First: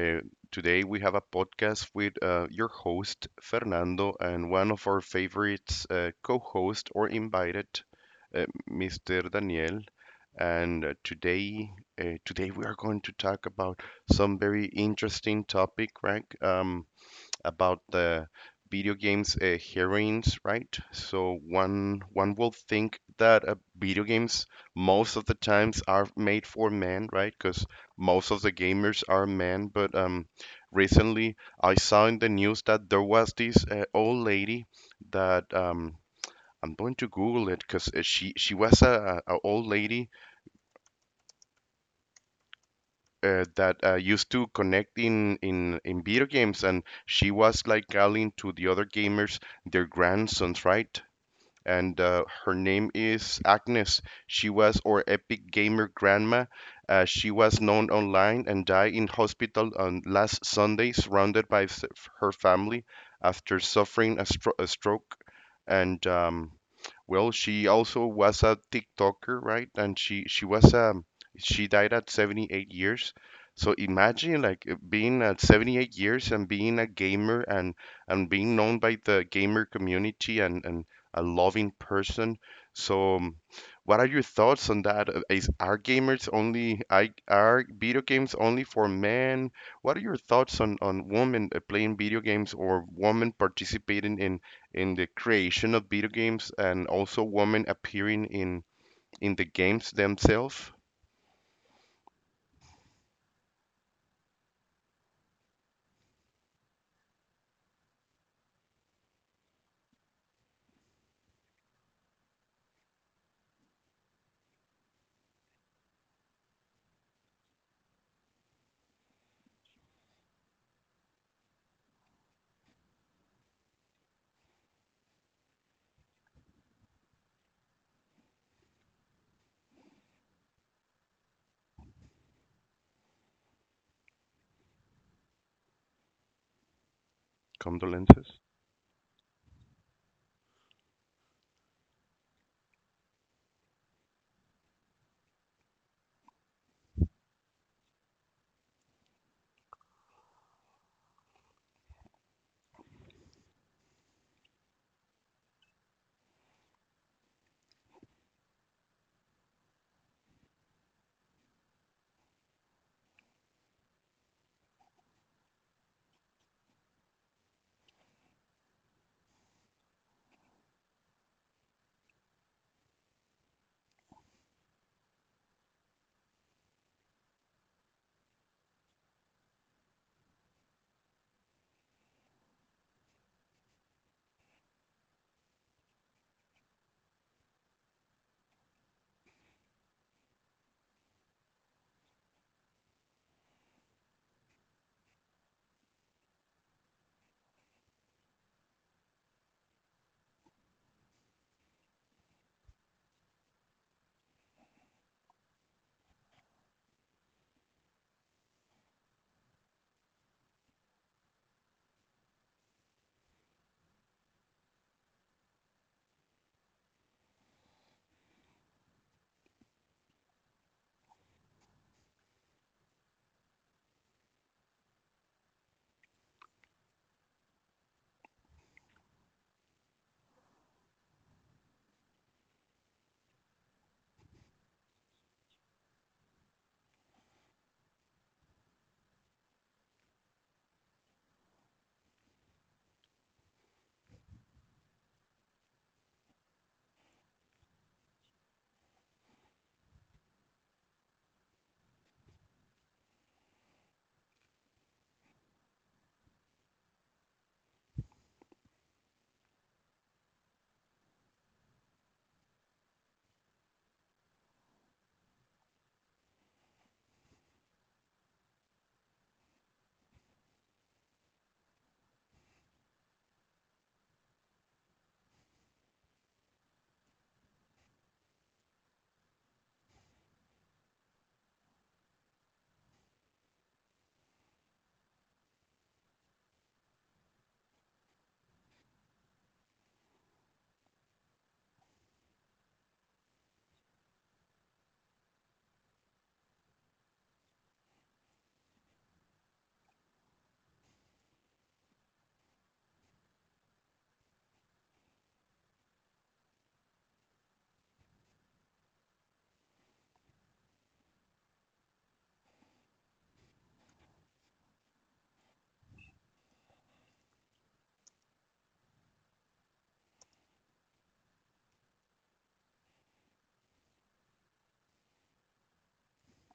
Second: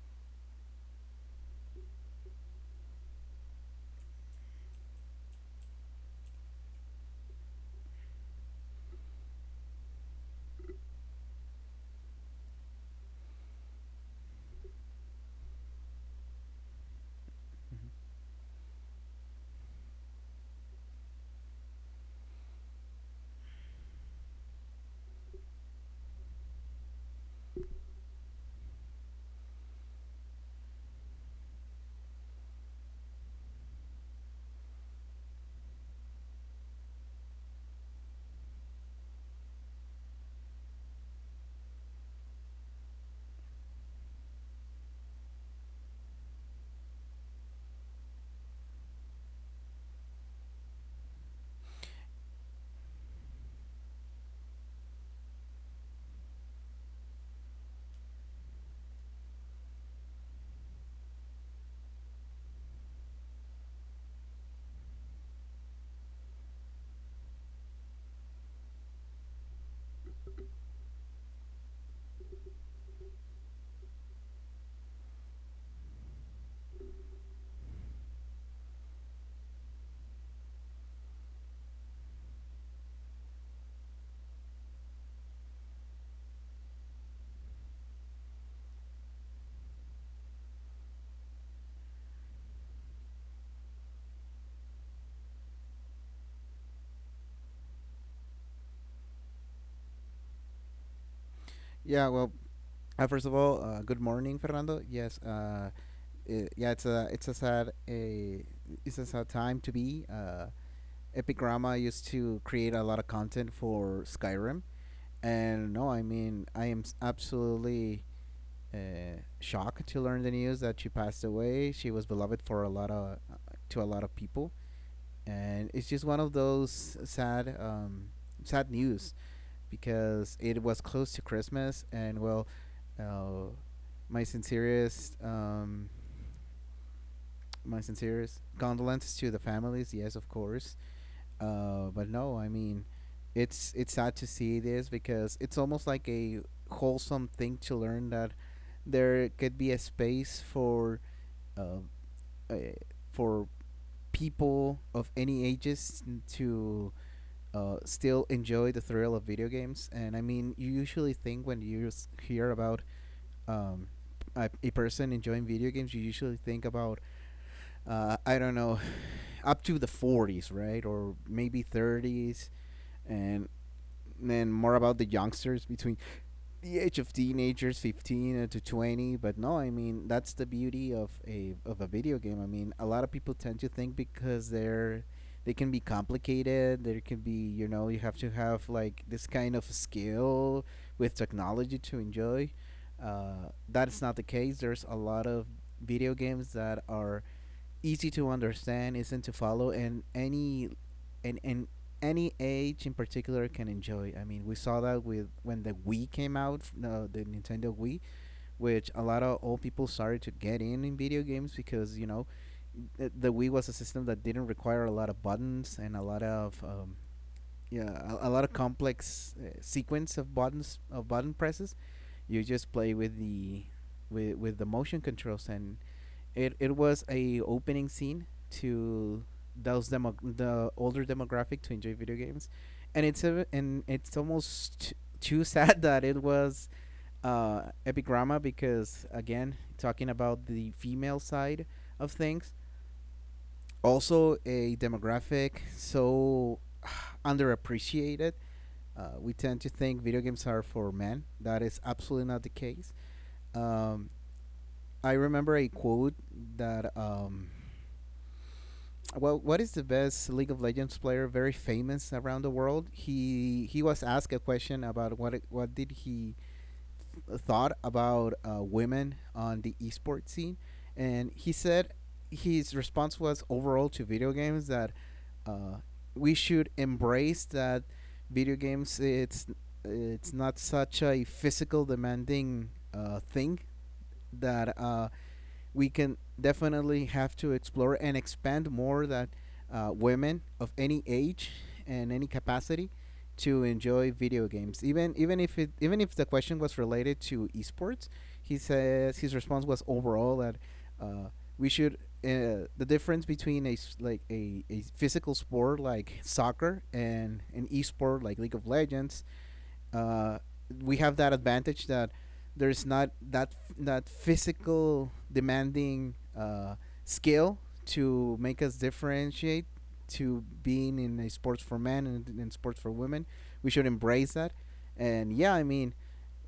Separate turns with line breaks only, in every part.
Uh, Today we have a podcast with your host, Fernando, and one of our favorites, co host or invited, Mr. Daniel. And today we are going to talk about some very interesting topic, right? About the video games heroines, right? So one will think that video games most of the times are made for men, right? Because most of the gamers are men. But recently I saw in the news that there was this old lady that I'm going to Google it because she was a old lady that used to connect in video games, and she was like calling to the other gamers their grandsons, right? And her name is Agnes. She was our epic gamer grandma. She was known online and died in hospital on last Sunday, surrounded by her family after suffering a stroke. And well, she also was a TikToker, right? And she was she died at 78 years. So imagine like being at 78 years and being a gamer and being known by the gamer community and a loving person. So, what are your thoughts on that? Is are gamers only I Are video games only for men? What are your thoughts on women playing video games or women participating in the creation of video games and also women appearing in the games themselves?
Yeah, well, first of all, good morning, Fernando. Yes, it's a sad a it's a sad time to be. Epic Grandma used to create a lot of content for Skyrim, and no, I mean I am absolutely shocked to learn the news that she passed away. She was beloved for a lot of to a lot of people, and it's just one of those sad sad news because it was close to Christmas, and uh, my sincerest, my
Condolences.
sincerest condolences to the families. Yes, of course. But no, I mean, it's sad to see this because it's almost like a wholesome thing to learn that there could be a space uh, uh, for people of any ages to still enjoy the thrill of video games. And I mean, you usually think when you hear about um, a person enjoying video games, you usually think about, I don't know, up to the 40s, right? Or maybe 30s. And then more about the youngsters between the age of teenagers, 15 to 20. But no, I mean that's the beauty of a video game. I mean, a lot of people tend to think because they can be complicated. There can be, you know, you have to have like this kind of skill with technology to enjoy. That is not the case. There's a lot of video games that are easy to understand, isn't to follow, and any age in particular can enjoy. I mean, we saw that with when the Wii came out, the Nintendo Wii, which a lot of old people started to get in video games because, you know, the Wii was a system that didn't require a lot of buttons and a lot of a lot of complex sequence of button presses. You just play with the with the motion controls, and it was a opening scene to those demo the older demographic to enjoy video games, and it's almost too sad that it was Epigrama because, again, talking about the female side of things, also a demographic so underappreciated. We tend to think video games are for men. That is absolutely not the case. Um, I remember a quote that, well, what is the best League of Legends player, very famous around the world? He was asked a question about what did he thought about women on the esports scene, and he said his response was overall to video games that uh, we should embrace that video games, it's not such a physical demanding thing, that we can definitely have to explore and expand more that women of any age and any capacity to enjoy video games. Even if the question was related to esports, he says his response was overall that uh, we should the difference between a physical sport like soccer and an esport like League of Legends, uh, we have that advantage that there's not that physical demanding skill to make us differentiate to being in a sports for men and in sports for women. We should embrace that. And yeah, I mean,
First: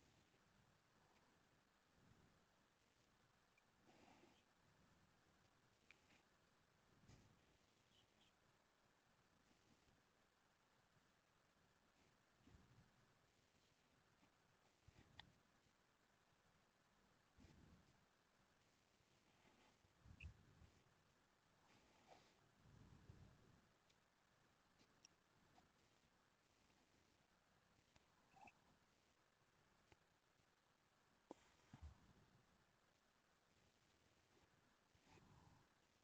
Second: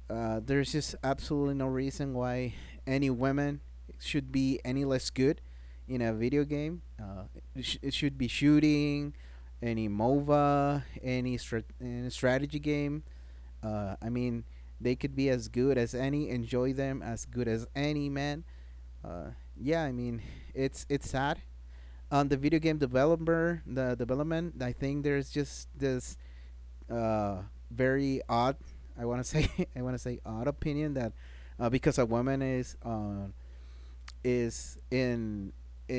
there's just absolutely no reason why any women should be any less good in a video game. It, sh- it should be shooting, any MOBA, any strategy game. I mean, they could be as good as any. Enjoy them as good as any man. Uh, yeah, I mean, it's sad. On the video game developer, the development, I think there's just this uh, very odd. I want to say I want to say odd opinion that, because a woman is is in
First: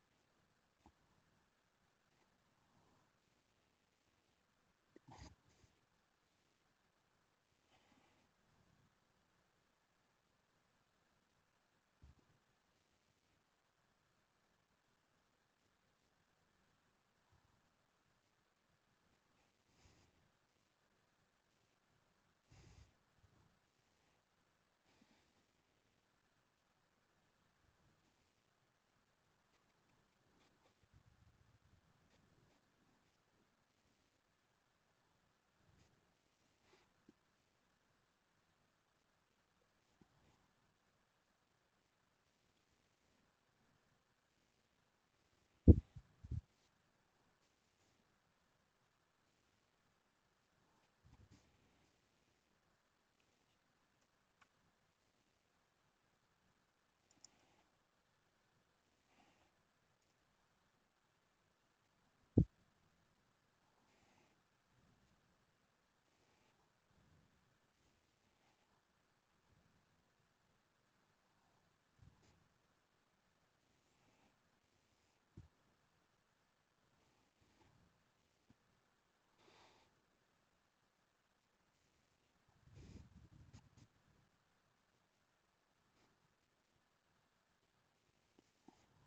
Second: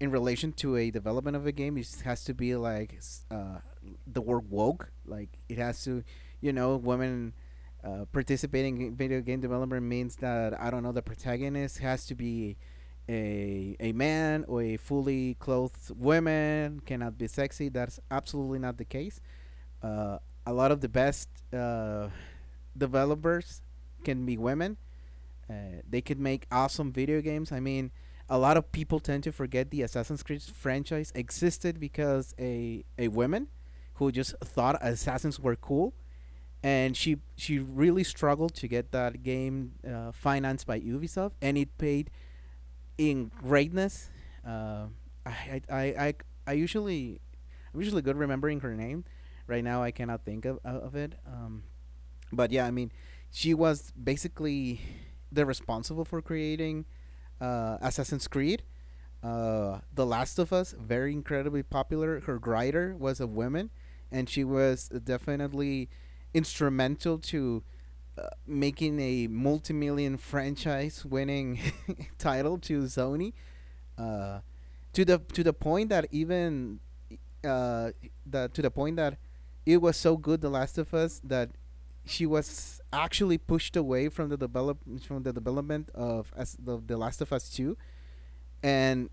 in relation to a development of a game, it has to be like, uh, the word woke. Like it has to, you know, women participating in video game development means that, I don't know, the protagonist has to be a man, or a fully clothed woman cannot be sexy. That's absolutely not the case. Uh, a lot of the best uh, developers can be women. They could make awesome video games. I mean, a lot of people tend to forget the Assassin's Creed franchise existed because a woman who just thought assassins were cool, and she really struggled to get that game financed by Ubisoft, and it paid in greatness. Uh, I, I I I usually I'm usually good remembering her name. Right now, I cannot think of it. But yeah, I mean, she was basically the responsible for creating Assassin's Creed. The Last of Us, very incredibly popular. Her writer was a woman, and she was definitely instrumental to making a multi-million franchise-winning title to Sony. Uh, to the point that even uh, that to the point that it was so good, The Last of Us, that she was actually pushed away from the development of the Last of Us Two, and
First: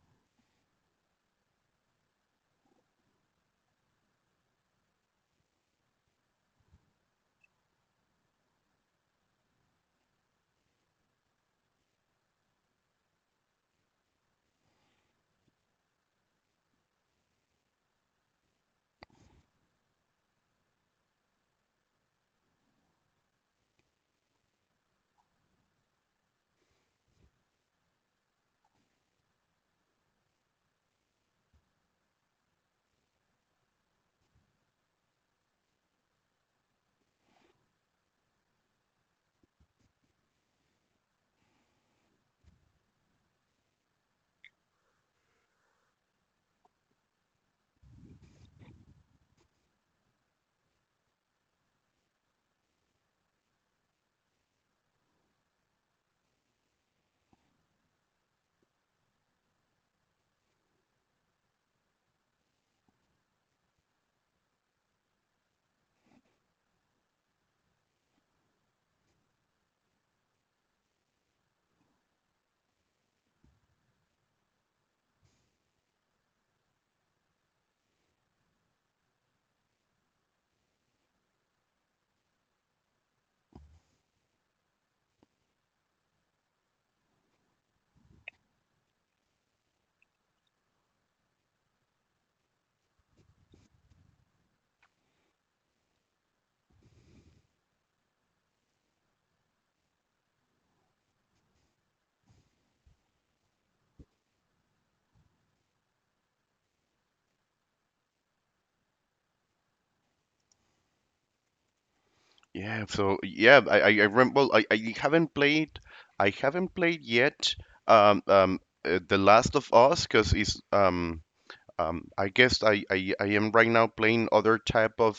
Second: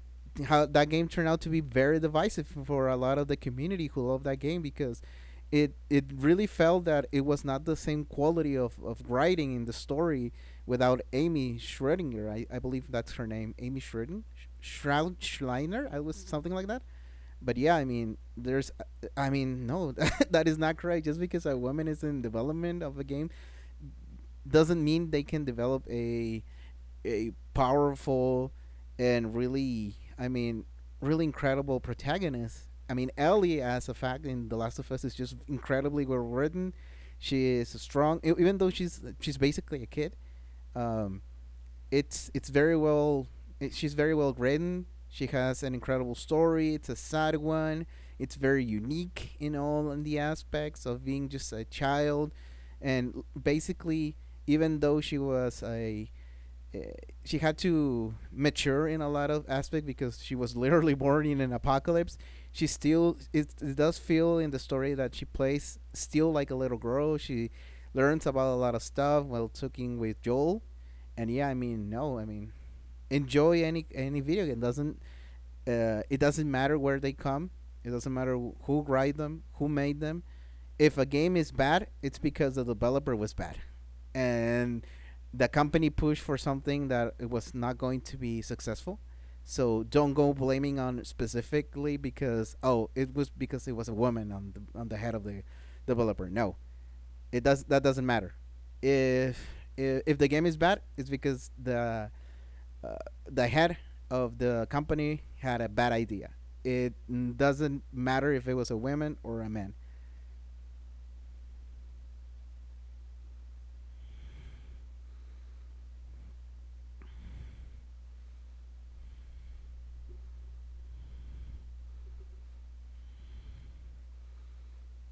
how that game turned out to be very divisive for a lot of the community who love that game because it really felt that it was not the same quality of writing in the story without Amy Schrödinger. I believe that's her name, Amy Schrödinger, Shroud Schleiner. I was something like that. But yeah, I mean, no, that is not correct. Just because a woman is in development of a game doesn't mean they can develop a powerful and really, I mean, really incredible protagonist. I mean, Ellie, as a fact in The Last of Us, is just incredibly well written. She is strong, even though she's basically a kid. Um, it's very well. She's very well written. She has an incredible story. It's a sad one. It's very unique in all in the aspects of being just a child, and basically, even though she was a she had to mature in a lot of aspect because she was literally born in an apocalypse. She still, it does feel in the story that she plays still like a little girl. She learns about a lot of stuff while talking with Joel, and yeah, I mean, no, I mean, enjoy any video game. Doesn't It doesn't matter where they come. It doesn't matter who write them, who made them. If a game is bad, it's because the developer was bad, and the company pushed for something that it was not going to be successful. So don't go blaming on specifically because, oh, it was because it was a woman on the head of the developer. No, it does that doesn't matter. If if the game is bad, it's because uh, the head of the company had a bad idea. It doesn't matter if it was a woman or a man.
Yeah, so yeah, I well, I haven't played, I haven't played yet The Last of Us because it's I guess I am right now playing other type of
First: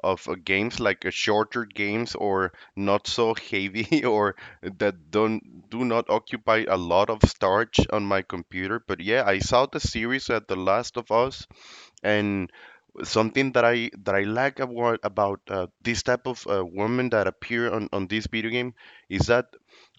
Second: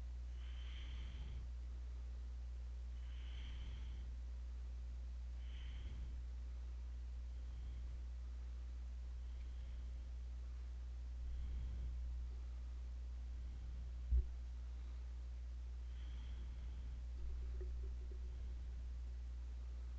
games like shorter games or not so heavy or that don't do not occupy a lot of storage on my computer. But yeah, I saw the series at The Last of Us, and something that I like about this type of women that appear on this video game is that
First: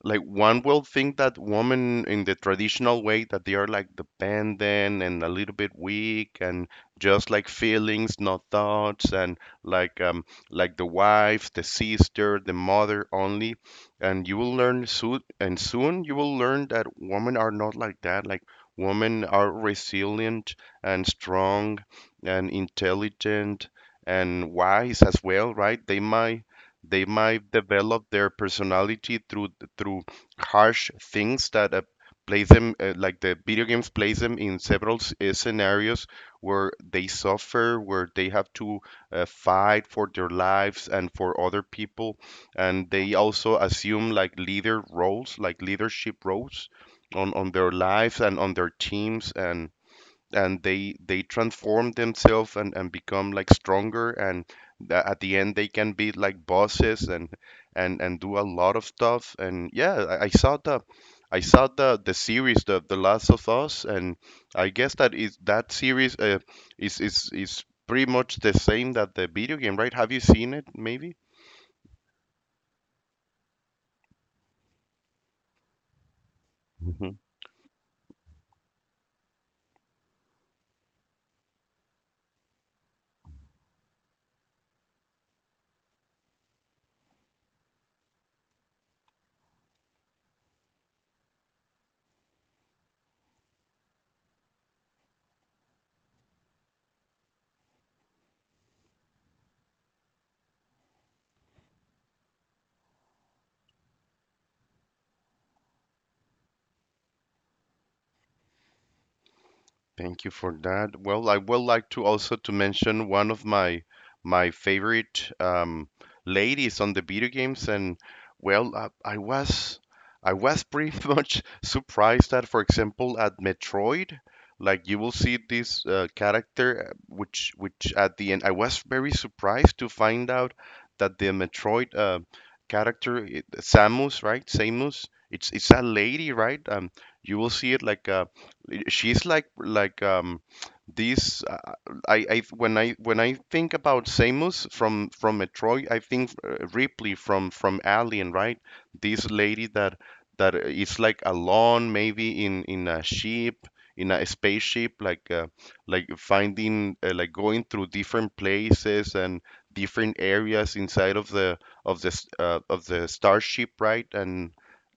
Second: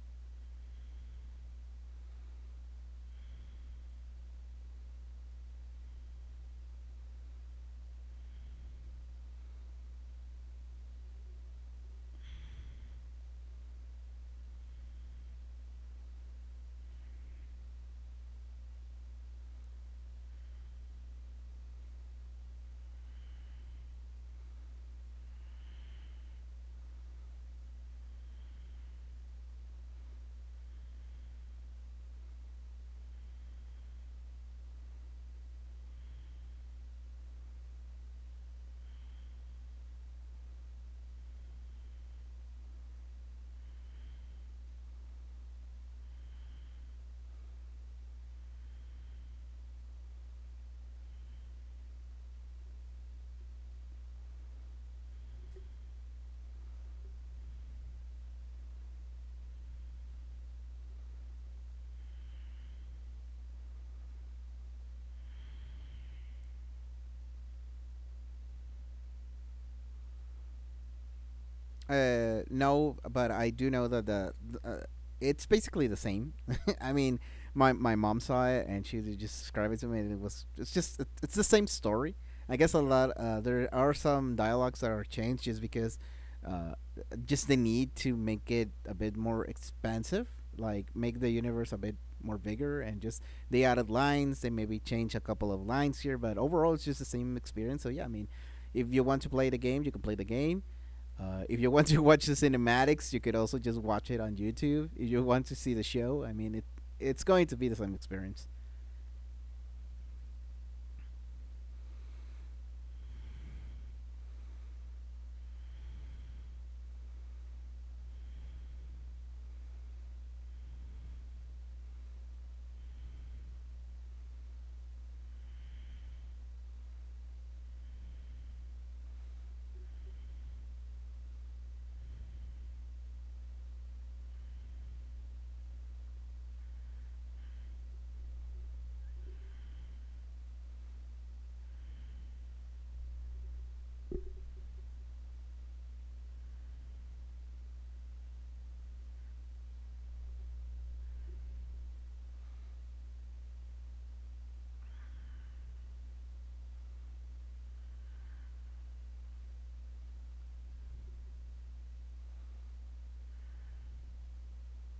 like one will think that women in the traditional way that they are like dependent and a little bit weak and just like feelings, not thoughts, and like um like the wife, the sister, the mother only, and you will learn soon, and soon you will learn that women are not like that. Like women are resilient and strong and intelligent and wise as well, right? They might develop their personality through through harsh things that place them like the video games place them in several scenarios where they suffer, where they have to fight for their lives and for other people, and they also assume like leader roles, like leadership roles on their lives and on their teams, and they transform themselves and become like stronger, and at the end they can be like bosses and do a lot of stuff. And yeah, I saw the, I saw the series the Last of Us, and I guess that is that series is pretty much the same that the video game, right? Have you seen it maybe?
No, but I do know that the, uh, it's basically the same. I mean, my mom saw it, and she just described it to me, and it was it's just it, it's the same story. I guess, a lot, there are some dialogues that are changed just because, uh, just the need to make it a bit more expansive, like make the universe a bit more bigger, and just they added lines. They maybe change a couple of lines here, but overall it's just the same experience. So yeah, I mean, if you want to play the game, you can play the game. If you want to watch the cinematics, you could also just watch it on YouTube. If you want to see the show, I mean, it's going to be the same experience.
Thank you for that. Well, I would like to also to mention one of my my favorite ladies on the video games, and well, I was, I was pretty much surprised that, for example, at Metroid, like you will see this character, which at the end I was very surprised to find out that the Metroid character, Samus, right? Samus, it's a lady, right? You will see it like she's like these I when I think about Samus from Metroid, I think Ripley from Alien, right? This lady that that is like alone, maybe in a ship, in a spaceship, like finding like going through different places and different areas inside of the of this of the starship, right? And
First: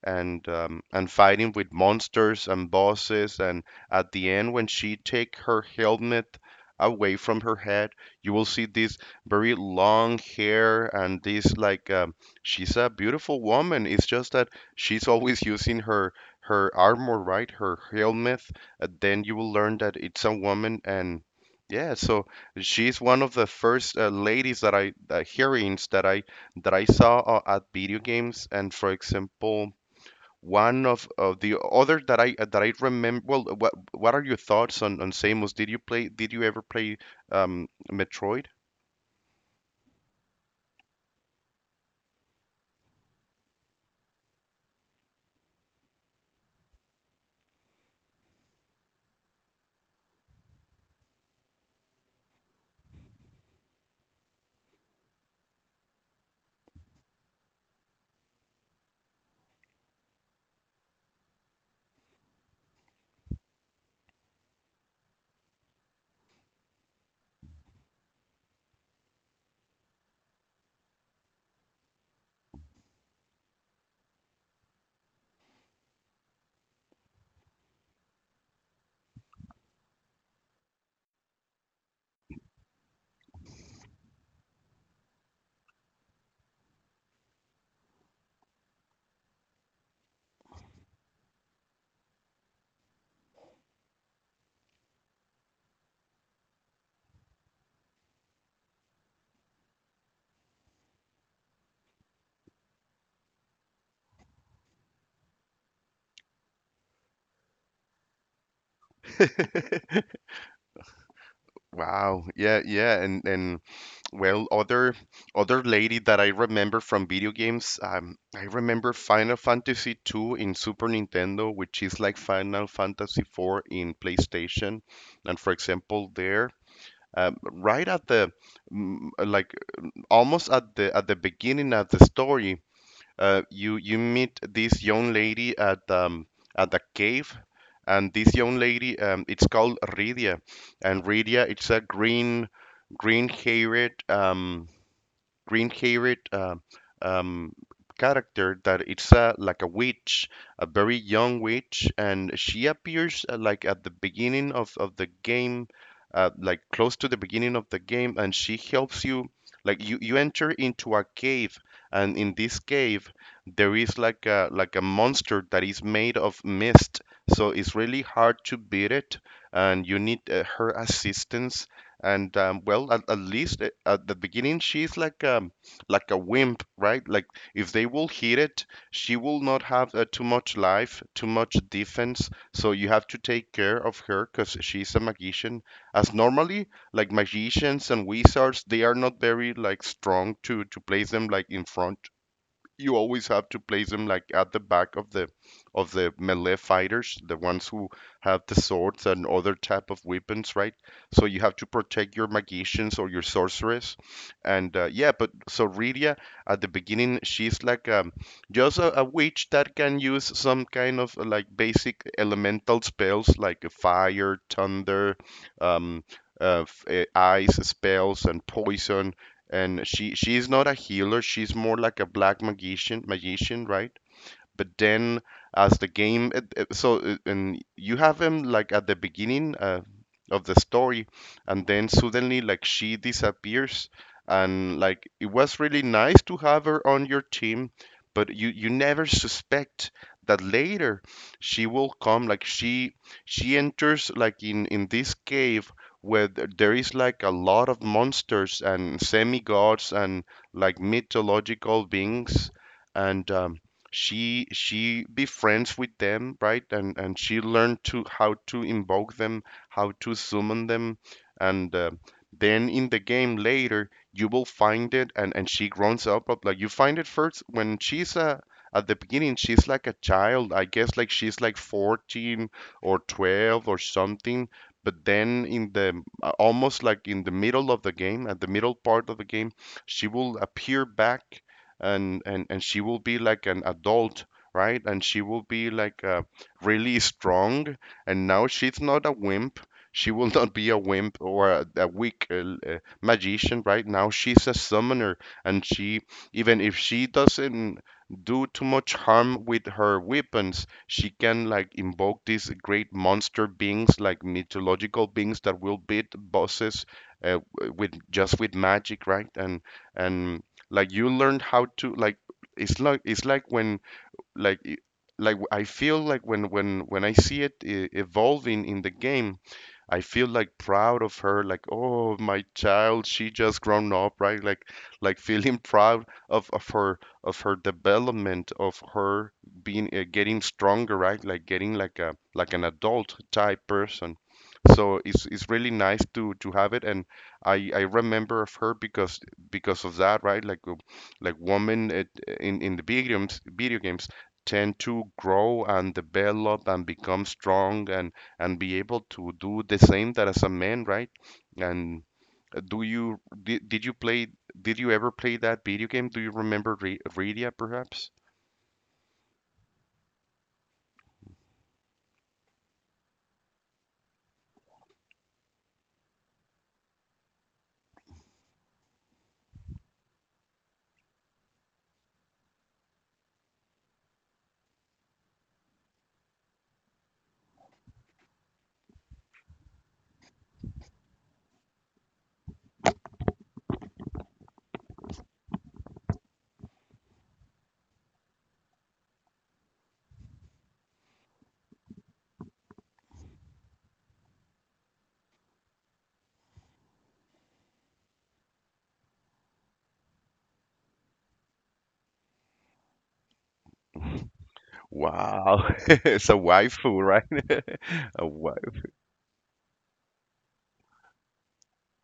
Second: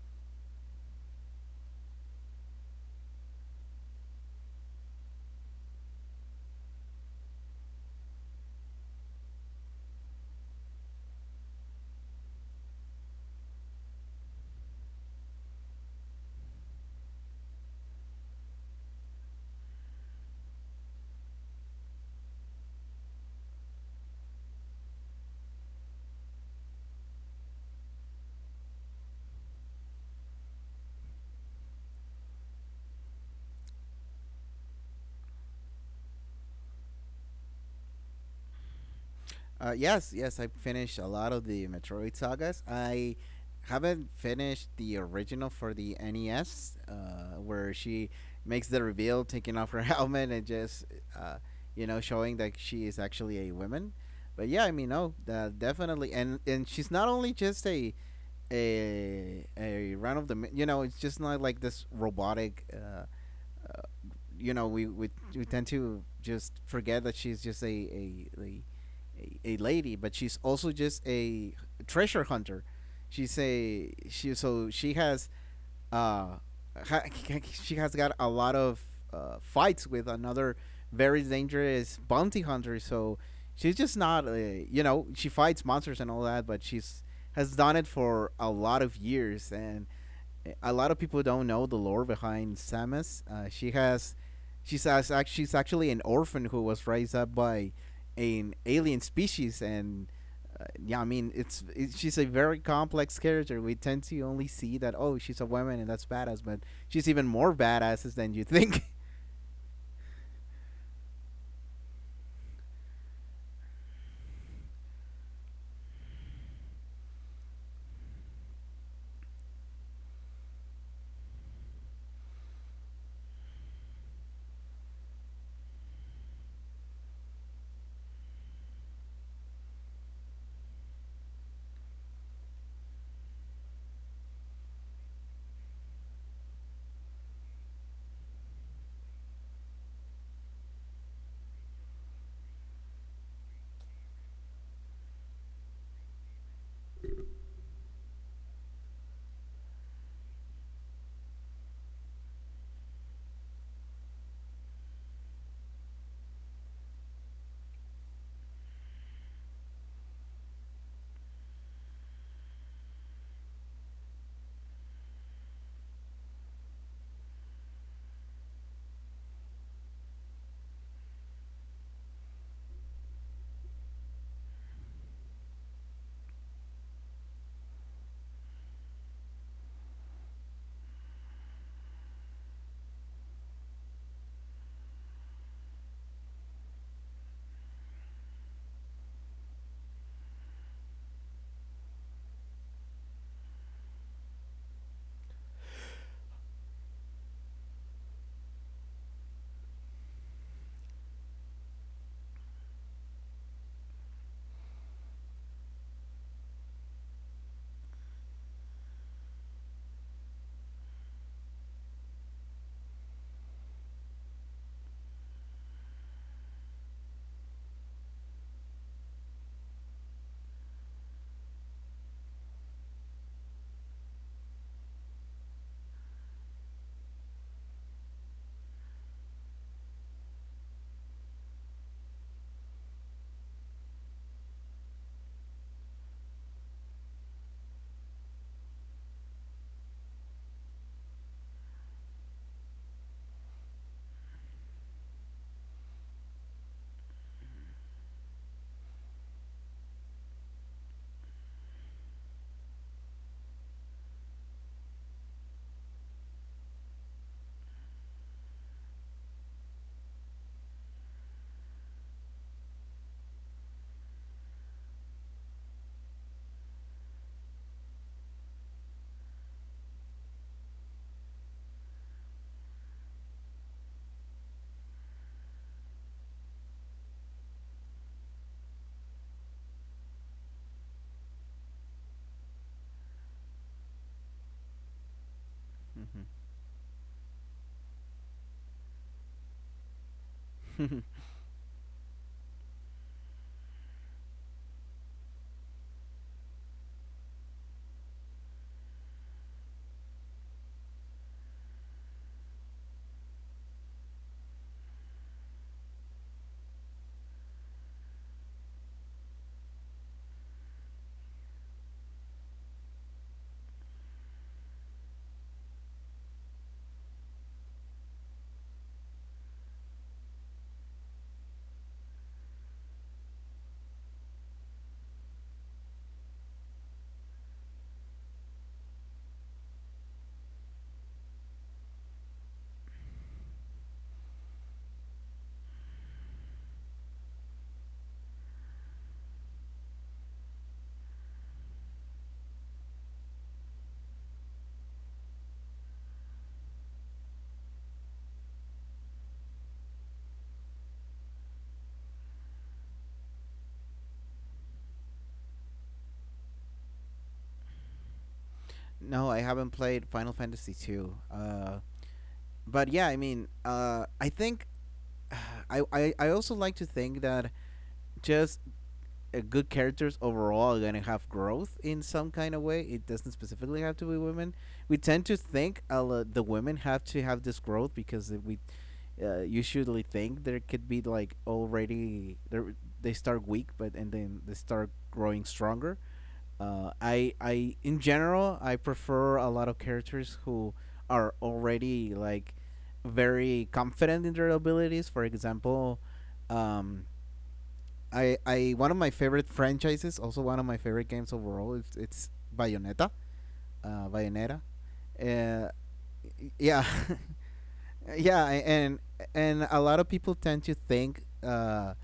and fighting with monsters and bosses, and at the end, when she take her helmet away from her head, you will see this very long hair and this she's a beautiful woman. It's just that she's always using her her armor, right? Her helmet. Then you will learn that it's a woman, and yeah, so she's one of the first ladies that I heroines that I saw at video games, and for example one of the other that I remember. Well, what are your thoughts on Samus? Did you play? Did you ever play Metroid?
Yes, yes, I finished a lot of the Metroid sagas. I haven't finished the original for the NES, where she makes the reveal, taking off her helmet and just, uh, you know, showing that she is actually a woman. But yeah, I mean, no, definitely, and she's not only just a run of the, you know, it's just not like this robotic. Uh, you know, we tend to just forget that she's just a lady, but she's also just a treasure hunter. She's a she so she has uh ha, she has got a lot of fights with another very dangerous bounty hunter. So she's just not a, she fights monsters and all that, but she's has done it for a lot of years, and a lot of people don't know the lore behind Samus. She has, she's actually an orphan who was raised up by an alien species. And yeah, I mean she's a very complex character. We tend to only see that, oh, she's a woman and that's badass, but she's even more badasses than you think.
Wow. Yeah, yeah, and well, other other lady that I remember from video games, I remember Final Fantasy 2 in Super Nintendo, which is like Final Fantasy 4 in PlayStation. And for example, there, right at the like almost at the beginning of the story, you you meet this young lady at the cave, and this young lady it's called Rydia, and Rydia it's a green haired green haired um, um, character that it's a, like a witch, a very young witch, and she appears like at the beginning of the game, like close to the beginning of the game, and she helps you. Like you enter into a cave, and in this cave there is like a monster that is made of mist, so it's really hard to beat it, and you need her assistance, and well, at least at the beginning, she's like a wimp, right? Like if they will hit it, she will not have too much life, too much defense. So you have to take care of her because she's a magician. As normally, like magicians and wizards, they are not very like strong to place them like in front, you always have to place them like at the back of the melee fighters, the ones who have the swords and other type of weapons, right? So you have to protect your magicians or your sorceress, and yeah, but so Rydia at the beginning she's just a witch that can use some kind of like basic elemental spells like fire, thunder, um, ice spells and poison, and she's not a healer, she's more like a black magician, right? But then, as the game, and you have him like at the beginning of the story, and then suddenly like she disappears, and like it was really nice to have her on your team, but you never suspect that later she will come. Like she enters like in this cave where there is like a lot of monsters and semi gods and like mythological beings, and she befriends with them, right? And she learned to how to invoke them, how to summon them, and then in the game later you will find it, and she grows up, like you find it first when she's a at the beginning she's like a child, I guess, like she's like 14 or 12 or something. But then in the almost like in the middle of the game, at the middle part of the game, she will appear back, and she will be like an adult, right? And she will be like really strong, and now she's not a wimp, she will not be a
hmm
wimp or a weak magician. Right now she's a summoner, and she, even if she doesn't do too much harm with her weapons, she can like invoke these great monster beings like mythological beings that will beat bosses with just with magic, right? And like you learned how to like, it's like it's like when like i- I feel like when I see it evolving in the game, I feel like proud of her, like oh my child, she just grown up, right? Like feeling proud of her, of her development, of her being getting stronger, right? Like getting like a like an adult type person. So it's really nice to have it, and I remember of her because of that, right? Like women at, in the video games tend to grow and develop and become strong and be able to do the same that as a man, right? And do you did you play did you ever play that video game? Do you remember Re Redia perhaps?
No, I haven't played Final Fantasy two. But yeah, I mean, I think I also like to think that just good characters overall are gonna have growth in some kind of way. It doesn't specifically have to be women. We tend to think the women have to have this growth because we usually think there could be like already they start weak, but and then they start growing stronger. I in general I prefer a lot of characters who are already like very confident in their abilities. For example, um, I one of my favorite franchises, also one of my favorite games overall. It's Bayonetta, Bayonetta.
Wow,
Uh,
it's a
yeah,
waifu, right? A
yeah, and a lot of people tend to think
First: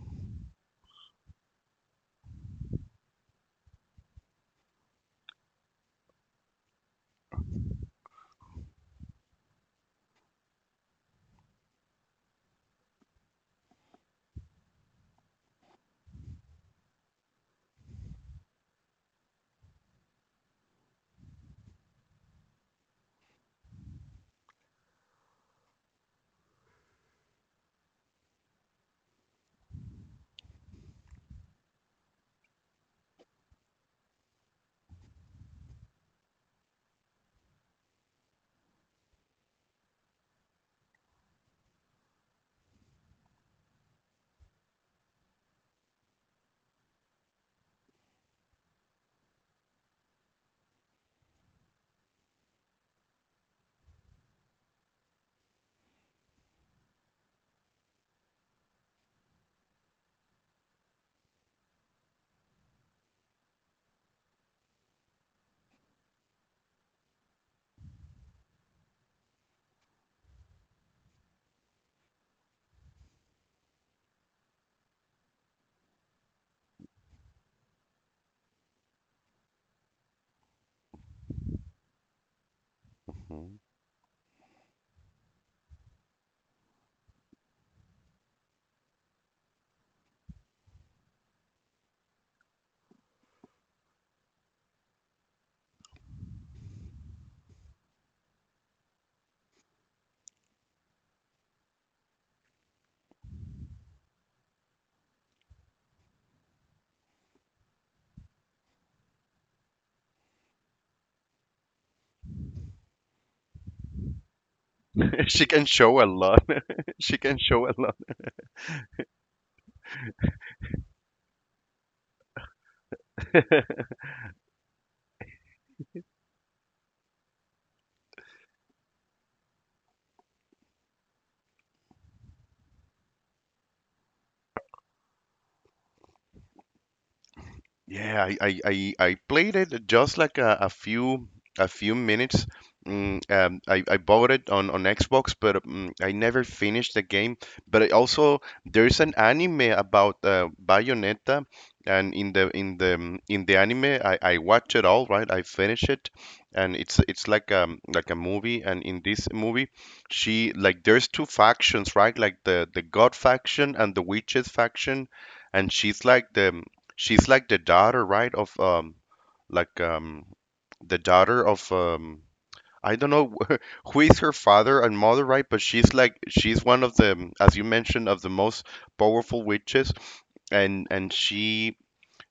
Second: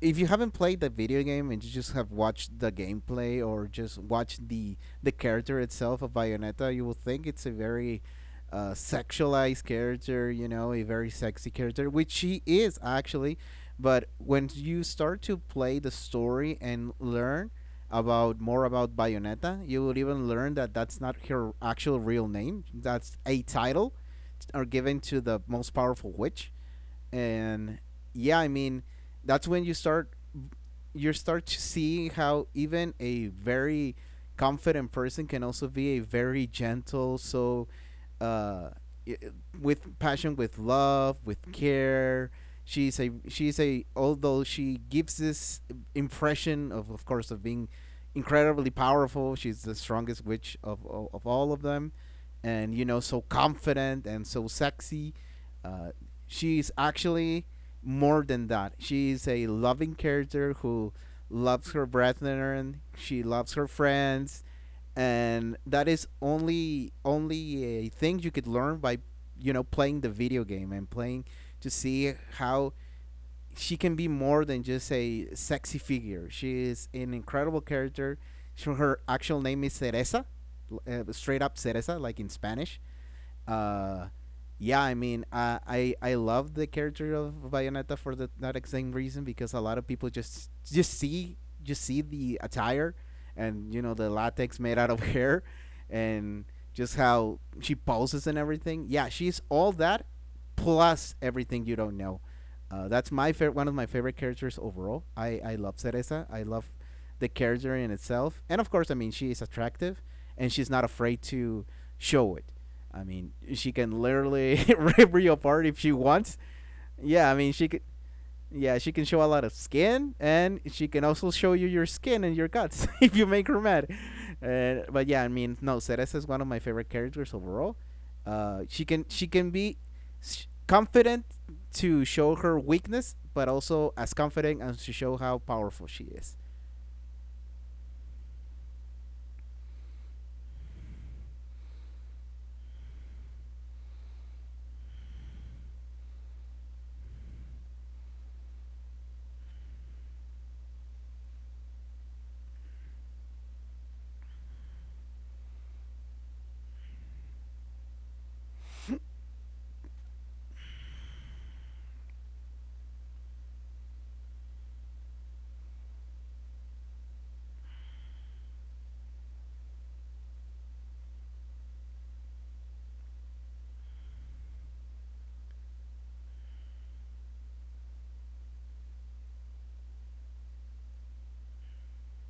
if you haven't played the video game and you just have watched the gameplay or just watched the character itself of Bayonetta, you will think it's a very sexualized character, you know, a very sexy character, which she is actually. But when you start to play the story and learn about more about Bayonetta, you will even learn that that's not her actual real name. That's a title are given to the most powerful witch. And yeah, I mean that's when you start to see how even a very confident person can also be a very gentle, so uh i- with passion, with love, with care, she's a, although she gives this impression, of course, of being incredibly powerful. She's the strongest witch of of all of them, and, you know, so confident and so sexy. Uh, she's actually more than that. She's a loving character who loves her brethren. She loves her friends, and that is only a thing you could learn by, you know, playing the video game and playing to see how she can be more than just a sexy figure. She is an incredible character. She, her actual name is Cereza, straight up Cereza, like in Spanish.
waifu.
Uh, yeah, I mean, I love the character of Bayonetta for the, that same reason, because a lot of people just see the attire and, you know, the latex made out of hair, and just how she poses and everything. Yeah, she's all that plus everything you don't know. That's my favorite, one of my favorite characters overall. I love Cereza. I love the character in itself, and of course, I mean, she is attractive, and she's not afraid to show it. I mean, she can literally rip you
She
apart
can
if she
show a
wants.
lot. She
Yeah, I
can
mean, she
show a
could,
lot.
yeah, she can show a lot of skin, and she can also show you your skin and your guts if you make her mad. But yeah, I mean, no, Cereza is one of my favorite characters overall. She can be confident to show her weakness, but also as confident as to show how powerful she is.
Yeah, I played it just like a few minutes. I bought it on Xbox, but I never finished the game. But I also there's an anime about Bayonetta, and in the in the anime, I watch it all, right? I finish it, and it's like a movie. And in this movie, she like, there's two factions, right? Like the God faction and the Witches faction, and she's like the she's like the daughter, right? Of like the daughter of I don't know. Who is her father and mother, right? But she's one of the, as you mentioned, of the most powerful witches, and she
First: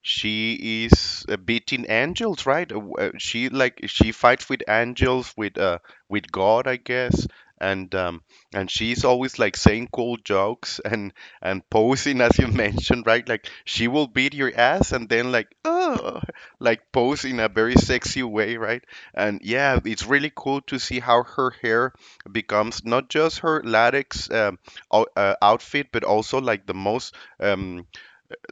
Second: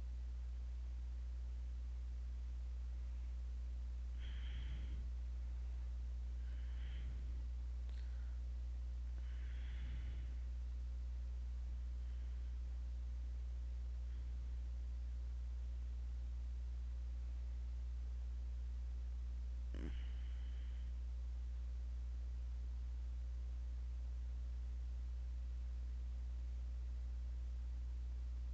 she is beating angels, right? She like she fights with angels, with God, I guess, and um, and she's always like saying cool jokes and posing, as you mentioned, right? Like she will beat your ass and then like, oh, like pose in a very sexy way, right? And yeah, it's really cool to see how her hair becomes not just her latex outfit, but also like the most. Um,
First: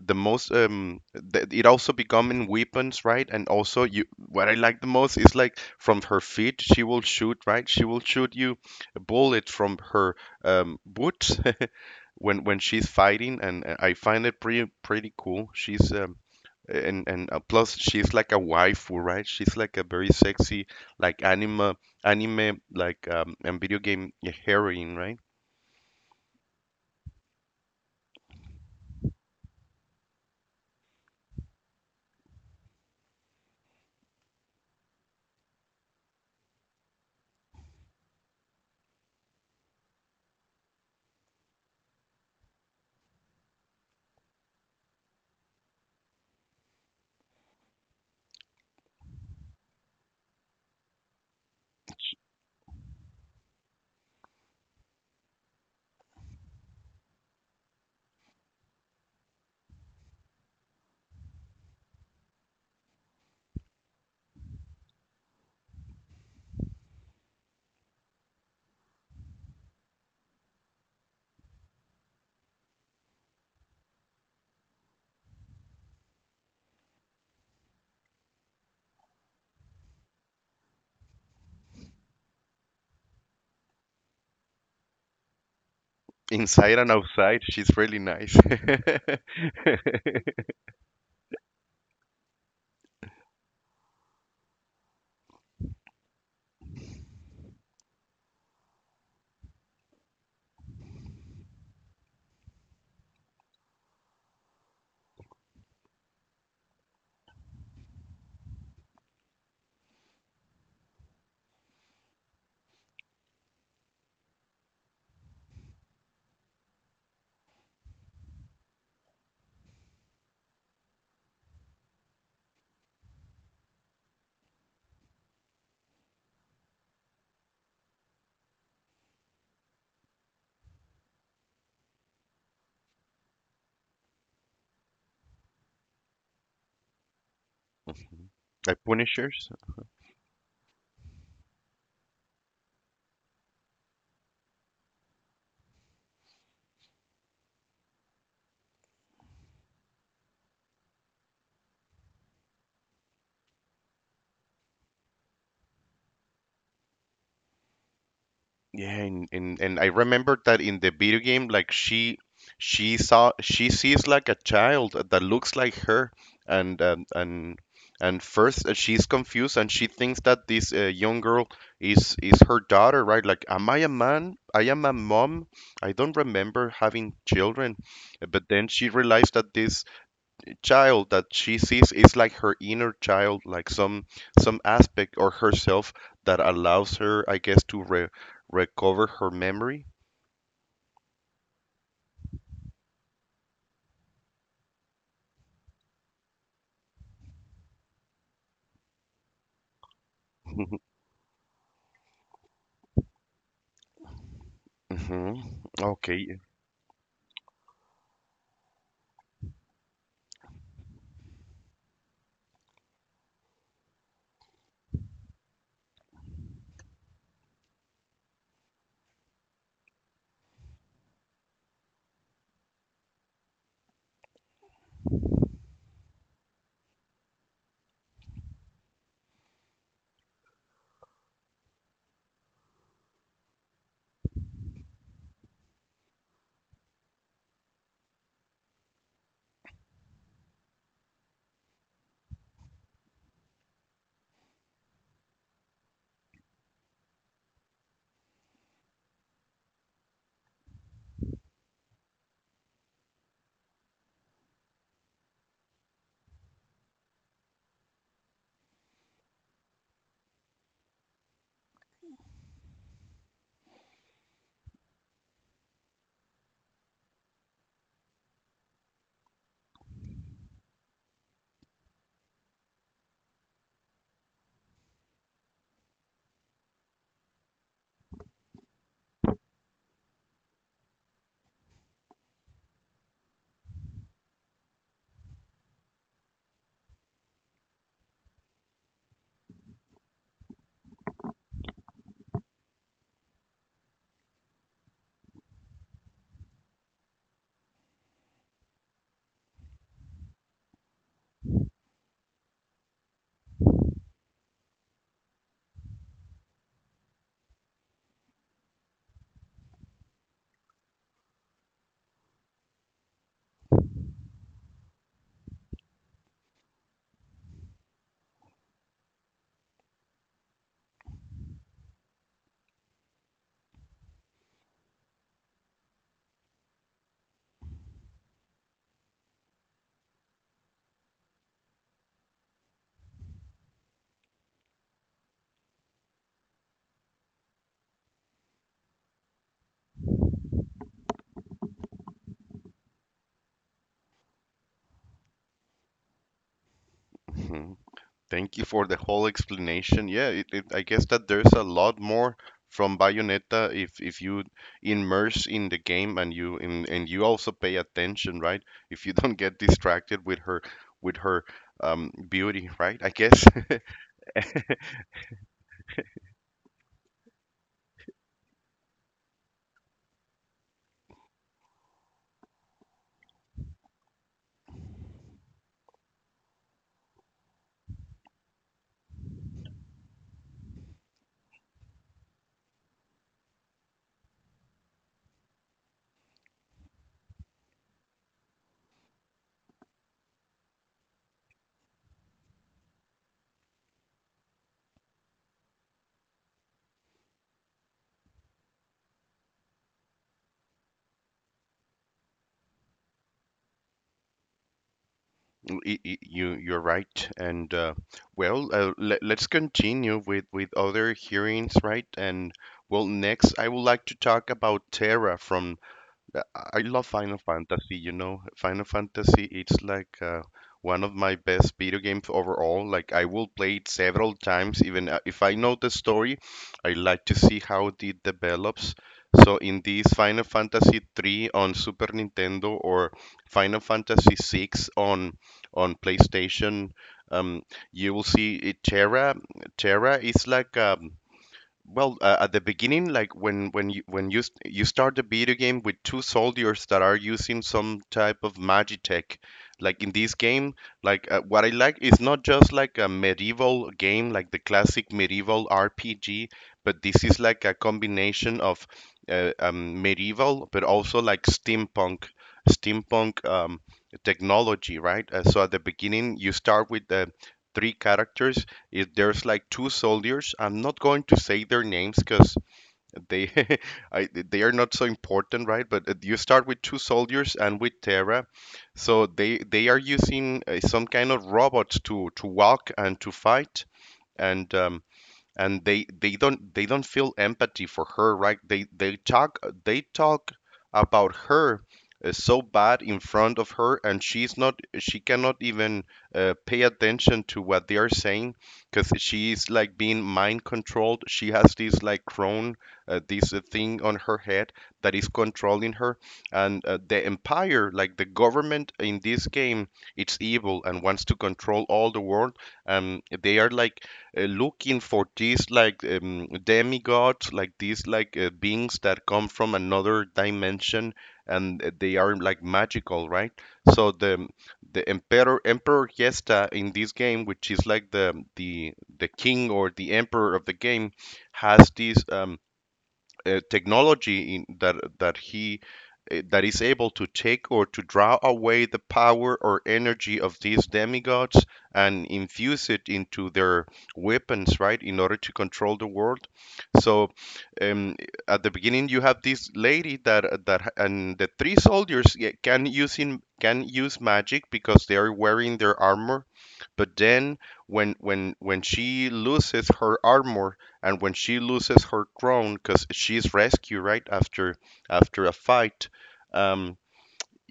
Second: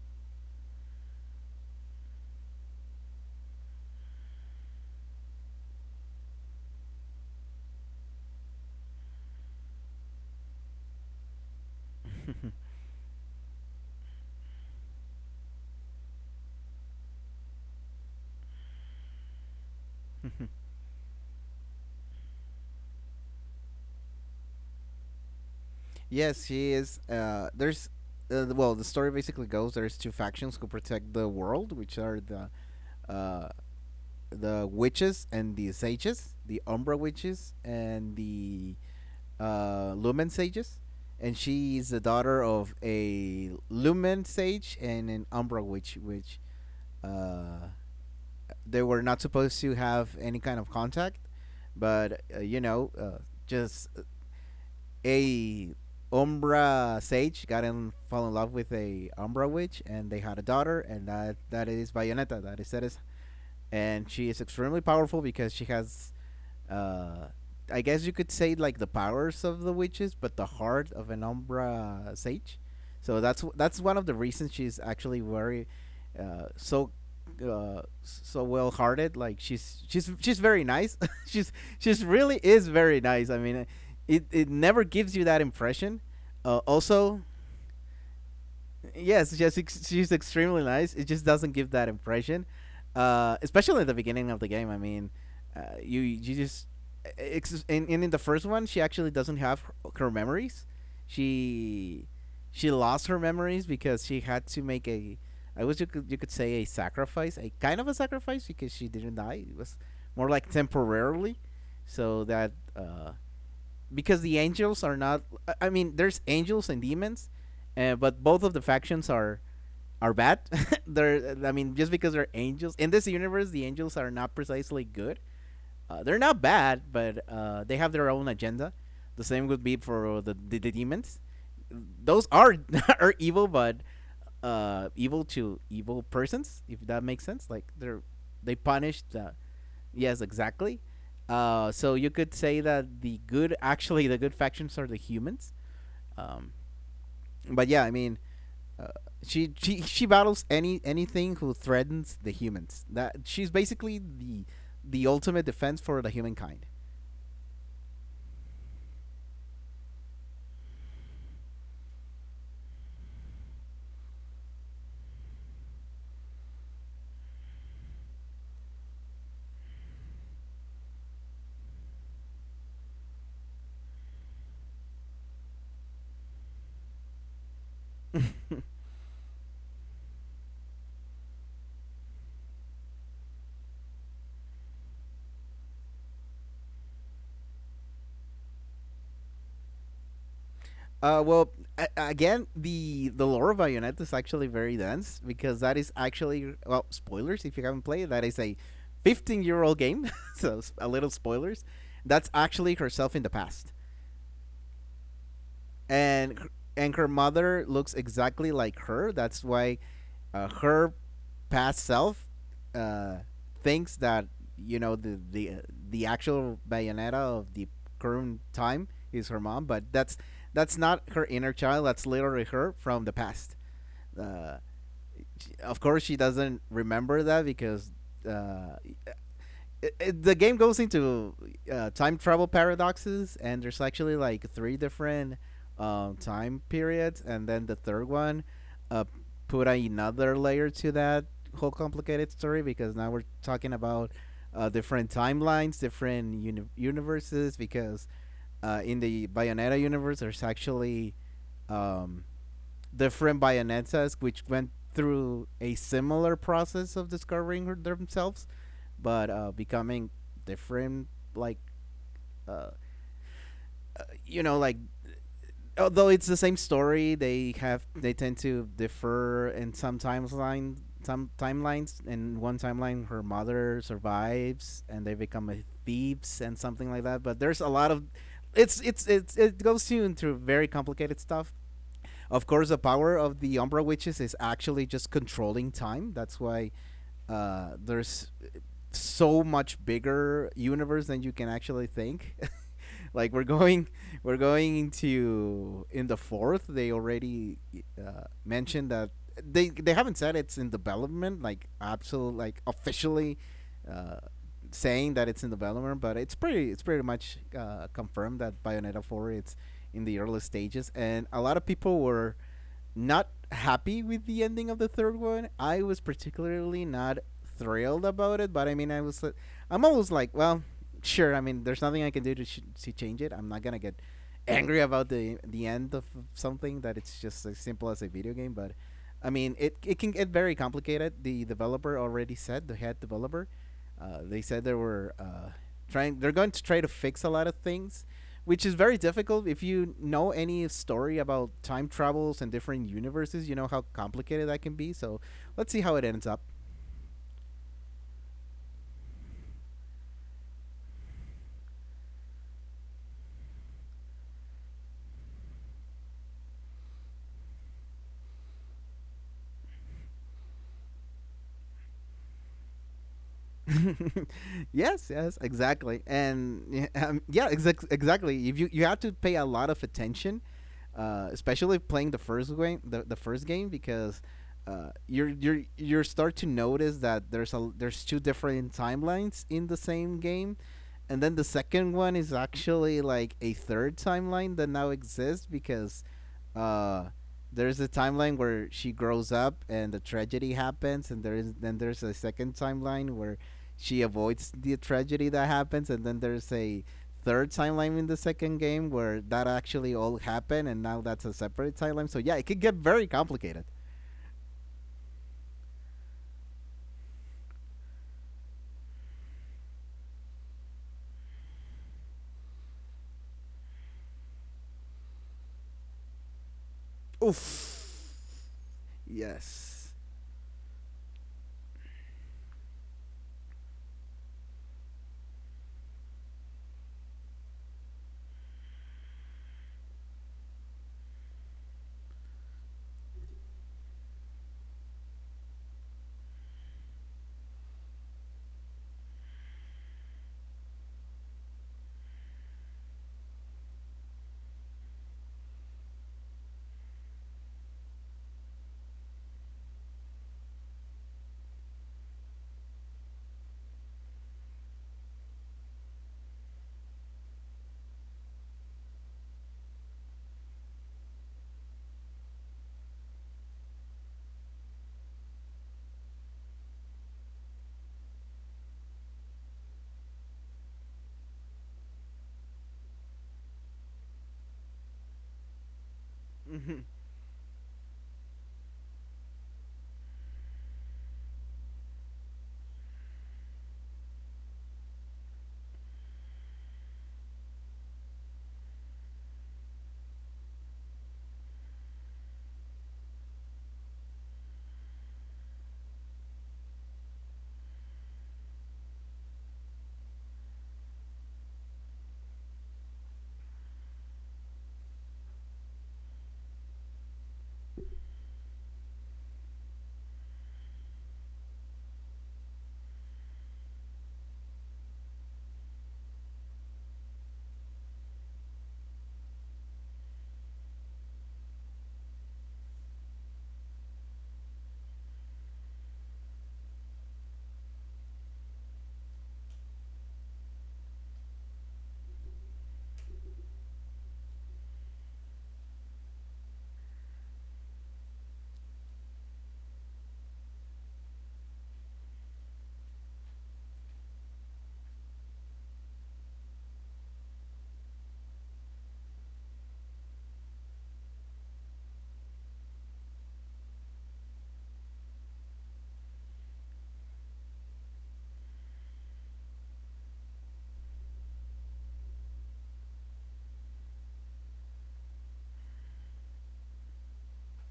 the most um it also becoming weapons, right? And also, you, what I like the most is like from her feet she will shoot, right? She will shoot you a bullet from her boots when she's fighting, and I find it pretty cool. she's and Plus she's like a waifu, right? She's like a very sexy like anime like and video game heroine, right?
Yes, she is. There's Well, the story basically goes: there's two factions who protect the world, which are uh, the witches and the sages, the Umbra witches and the Lumen sages, and she is the daughter of a Lumen sage and an Umbra witch, which uh, they were not supposed to have any kind of contact, but you know, just a Umbra sage got in fall in love with a Umbra witch, and they had a daughter, and that is Bayonetta. That is And she is extremely powerful because she has, uh, I guess you could say like the powers of the witches, but the heart of an Umbra sage. So that's one of the reasons she's actually very, uh, so so well hearted. Like she's very nice. she's she's really is very nice. I mean, it never gives you that impression.
Inside and
Also
outside she's really nice.
Yes, she's extremely nice. It just doesn't give that impression, especially at the beginning of the game. I mean, you you just in the first one she actually doesn't have her, her memories. She she lost her memories because she had to make a, I wish you could say a sacrifice, a kind of a sacrifice, because she didn't die. It was more like temporarily, so that because the angels are not. I mean, there's angels and demons, but both of the factions are bad. They're, I mean, just because they're angels in this universe, the angels are not precisely good. They're not bad, but they have their own agenda. The same would be for the demons. Those are are evil, but evil to evil persons, if that makes sense. Like they're they
Like
punish the,
punishers.
yes, exactly. So you could say that the good, actually, the good factions are the humans. Um, but yeah, I mean, uh, she battles anything who threatens the humans. That she's basically the ultimate defense for the humankind.
Yeah, and I remembered that in the video game, like she sees like a child that looks like her, and and and, and first, she's confused and she thinks that this young girl is her daughter, right? Like, am I a man? I am a mom. I don't remember having children. But
uh,
then she realized that this child that she sees is like her inner child, like some aspect or herself that allows her, I guess, to re recover her memory.
well, Again, the lore of Bayonetta is actually very dense, because that is actually, well, spoilers if you haven't played. That is a 15-year-old game, so a little spoilers. That's actually herself in the past.
Hmm.
and
Okay.
and her mother looks exactly like her. That's why her past self uh, thinks that, you know, the actual Bayonetta of the current time is her mom. But that's not her inner child. That's literally her from the past. Uh, she, of course, she doesn't remember that because uh, it- the game goes into time travel paradoxes, and there's actually like three different time periods. And then the third one uh, put another layer to that whole complicated story, because now we're talking about different timelines, different universes. Because in the Bayonetta universe, there's actually um, different Bayonetta's, which went through a similar process of discovering themselves, but becoming different. Like uh, you know, like although it's the same story, they have they tend to differ in some timelines. In one timeline, her mother survives, and they become a thieves and something like that. But there's a lot of, it's it goes into very complicated stuff. Of course, the power of the Umbra Witches is actually just controlling time. That's why there's so much bigger universe than you can actually think. Like we're going into in the fourth they already mentioned that they haven't said it's in development like absolute like officially uh, saying that it's in development, but it's pretty, it's pretty much confirmed that bayonetta 4 it's in the early stages. And a lot of people were not happy with the ending of the third one. I was particularly not thrilled about it, but I mean, I was I'm always like, well, sure. I mean, there's nothing I can do to to change it. I'm not gonna get angry about the end of something that it's just as simple as a video game, but. I mean, it can get very complicated. The developer already said, the head developer, they said they were trying. They're going to try to fix a lot of things, which is very difficult. If you know any story about time travels and different universes, you know how complicated that can be. So let's see how it ends up.
Hmm. Thank you for the whole explanation. Yeah, it, I guess that there's a lot more from Bayonetta if you immerse in the game and and you also pay attention, right? If you don't get distracted with her beauty, right? I guess.
Yes, yes, exactly. And yeah, exactly, if you you have to pay a lot of attention, especially playing the first game, the first game, because you're you start to notice that there's two different timelines in the same game. And then the second one is actually like a third timeline that now exists, because uh there's a timeline where she grows up and the tragedy happens, and there is, then there's a second timeline where she avoids the tragedy that happens. And then there's a third timeline in the second game where that actually all happened, and now that's a separate timeline. So yeah, it could get very complicated.
You, you're right. And let, let's continue with other hearings, right? And well, next, I would like to talk about Terra from I love Final Fantasy, you know.
Oof.
Final Fantasy, it's
Yes.
like one of my best video games overall. Like I will play it several times, even if I know the story, I like to see how it develops. So in this Final Fantasy 3 on Super Nintendo or Final Fantasy 6 on PlayStation, um, you will see it, Terra. Terra is like a Well, at the beginning, like when you start the video game with two soldiers that are using some type of magitech, like in this game, like what I like is not just like a medieval game, like the classic medieval RPG, but this is like a combination of medieval, but also like steampunk, steampunk um, technology, right? So at the beginning, you start with the three characters, if there's like two soldiers, I'm not going to say their names because they I, they are not so important, right? But you start
Mm-hmm.
with two soldiers and with Terra, so they are using some kind of robots to walk and to fight, and um, and they don't feel empathy for her, right? They talk about her so bad in front of her, and she cannot even pay attention to what they are saying because she's like being mind controlled. She has this like crown, this thing on her head that is controlling her. And the empire, like the government in this game, it's evil and wants to control all the world. They are like looking for these like demigods, like these like beings that come from another dimension, and they are like magical, right? So the emperor Emperor Yesta in this game, which is like the king or the emperor of the game, has this. Technology in, that that he that is able to take or to draw away the power or energy of these demigods and infuse it into their weapons, right, in order to control the world. So, um, at the beginning, you have this lady that that and the three soldiers, yeah, can can use magic because they are wearing their armor, but then when she loses her armor and when she loses her crown because she's rescued right after after a fight. um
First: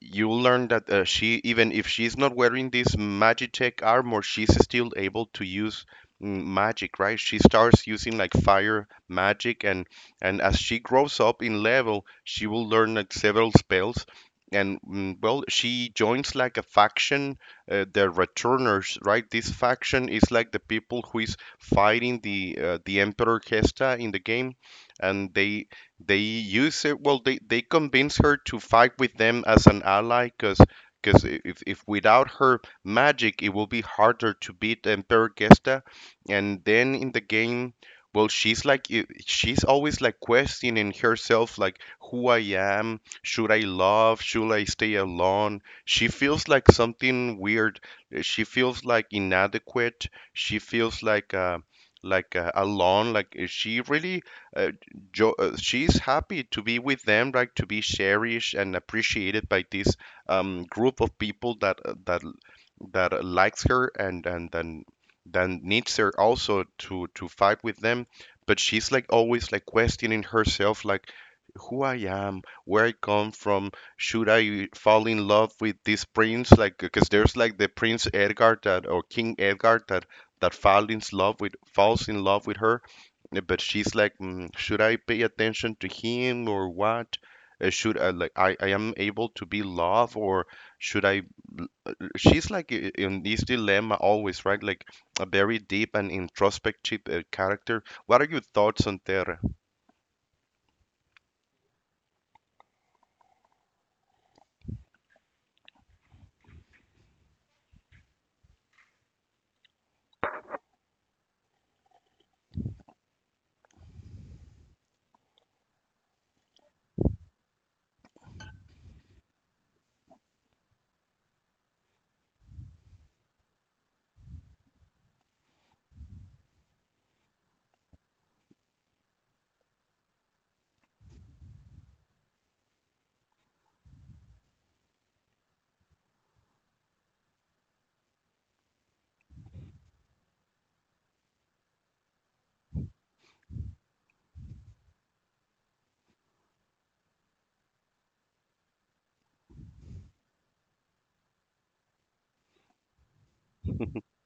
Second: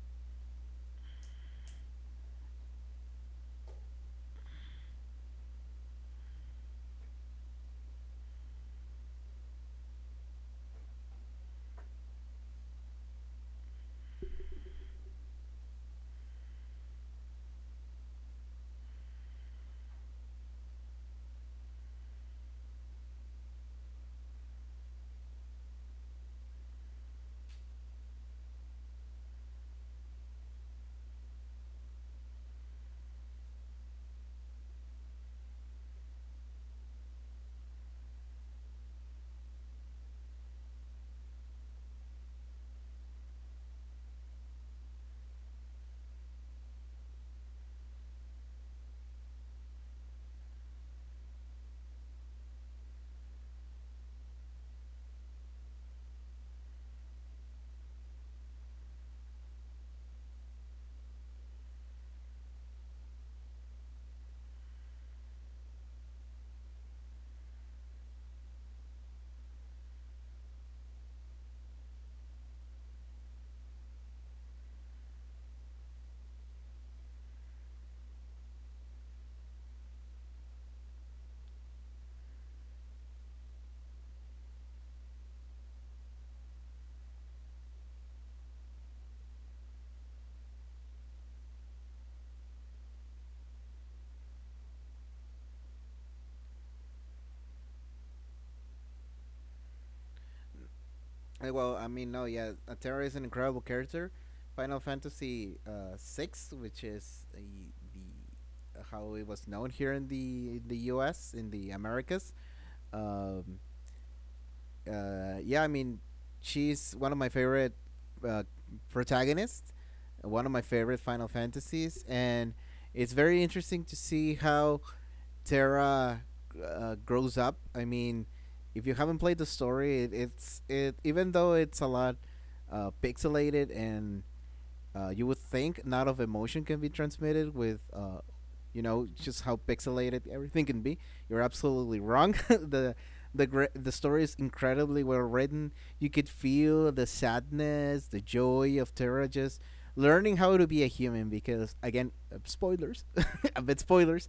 you learn that, she, even if she's not wearing this Magitech armor, she's still able to use magic, right? She starts using like fire magic, and as she grows up in level, she will learn like several spells. And well, she joins like a faction, the Returners, right? This faction is like the people who is fighting the Emperor Hesta in the game, and they use it. Well, they convince her to fight with them as an ally, because if without her magic, it will be harder to beat Emperor Gesta. And then in the game, well, she's like she's always like questioning herself, like who I am, should I love, should I stay alone? She feels like something weird. She feels like inadequate. She feels like alone. Like she really uh, she's happy to be with them, like to be cherished and appreciated by this group of people that that likes her, and then needs her also to fight with them. But she's like always like questioning herself, like who I am, where I come from. Should I fall in love with this prince? Like, because there's like the Prince Edgar that or King Edgar that falls in love with her, yeah. But she's like, mm, should I pay attention to him or what? Should I like, I am able to be love or should I? She's like in this dilemma always, right? Like a very deep and introspective character. What are your thoughts on Terra?
Well, I mean, no, yeah, Terra is an incredible character. Final Fantasy six, which is the how it was known here in the U.S. in the Americas. Um, yeah, I mean, she's one of my favorite uh, protagonists, one of my favorite Final Fantasies, and it's very interesting to see how Terra grows up. I mean, if you haven't played the story, it, it's it even though it's a lot pixelated and you would think not of emotion can be transmitted with just how pixelated everything can be. You're absolutely wrong. The story is incredibly well written. You could feel the sadness, the joy of Terra just learning how to be a human because again, spoilers, a bit spoilers,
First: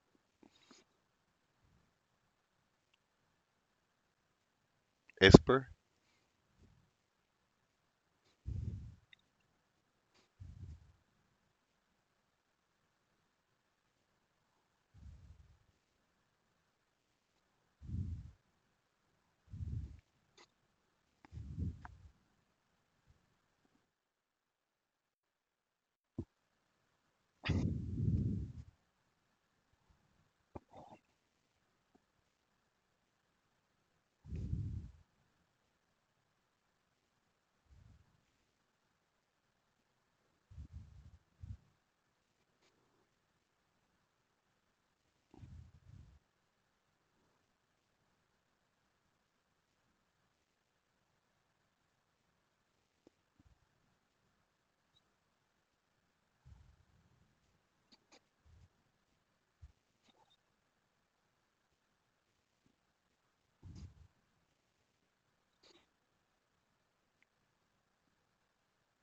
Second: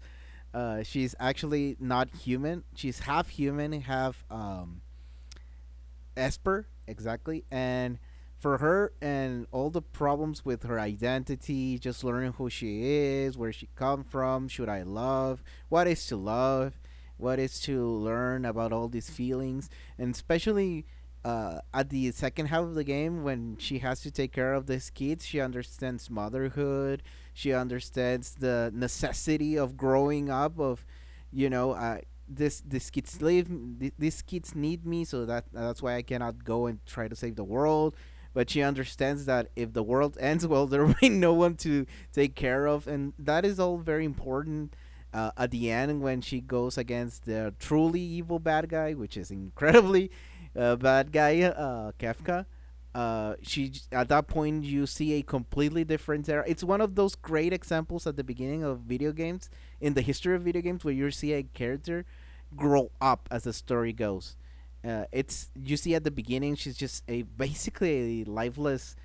she's actually not human. She's half human, half
Esper?
Esper, exactly. And for her and all the problems with her identity, just learning who she is, where she come from, should I love, what is to love, what is to learn about all these feelings, and especially at the second half of the game when she has to take care of these kids, she understands motherhood, she understands the necessity of growing up, of you know, uh, this kids live these kids need me so that's why I cannot go and try to save the world, but she understands that if the world ends, well there will be no one to take care of, and that is all very important. At the end when she goes against the truly evil bad guy, which is incredibly bad guy, Kafka, she at that point you see a completely different era. It's one of those great examples at the beginning of video games, in the history of video games, where you see a character grow up as the story goes. It's You see at the beginning she's just a basically a lifeless,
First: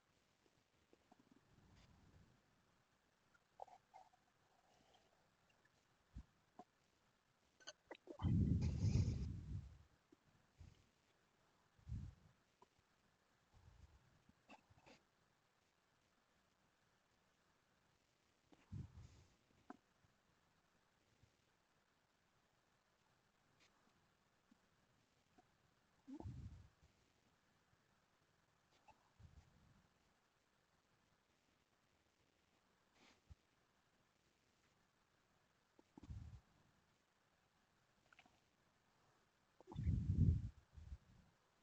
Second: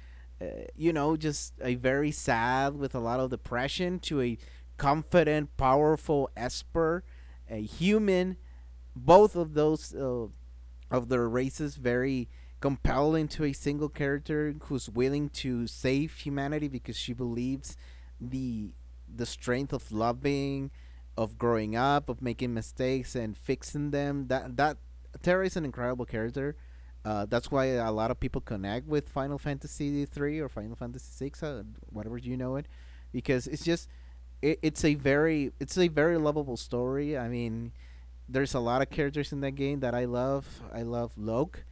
uh, just a very sad with a lot of depression, to a confident, powerful Esper, a human. Both of those of their races very compelled into a single character who's willing to save humanity because she believes the the strength of loving, of growing up, of making mistakes and fixing them. That Terra is an incredible character. That's why a lot of people connect with Final Fantasy 3 or Final Fantasy 6, whatever you know it, because it's just it's a very it's a very lovable story. I mean, there's a lot of characters in that game that I love. I love Loke,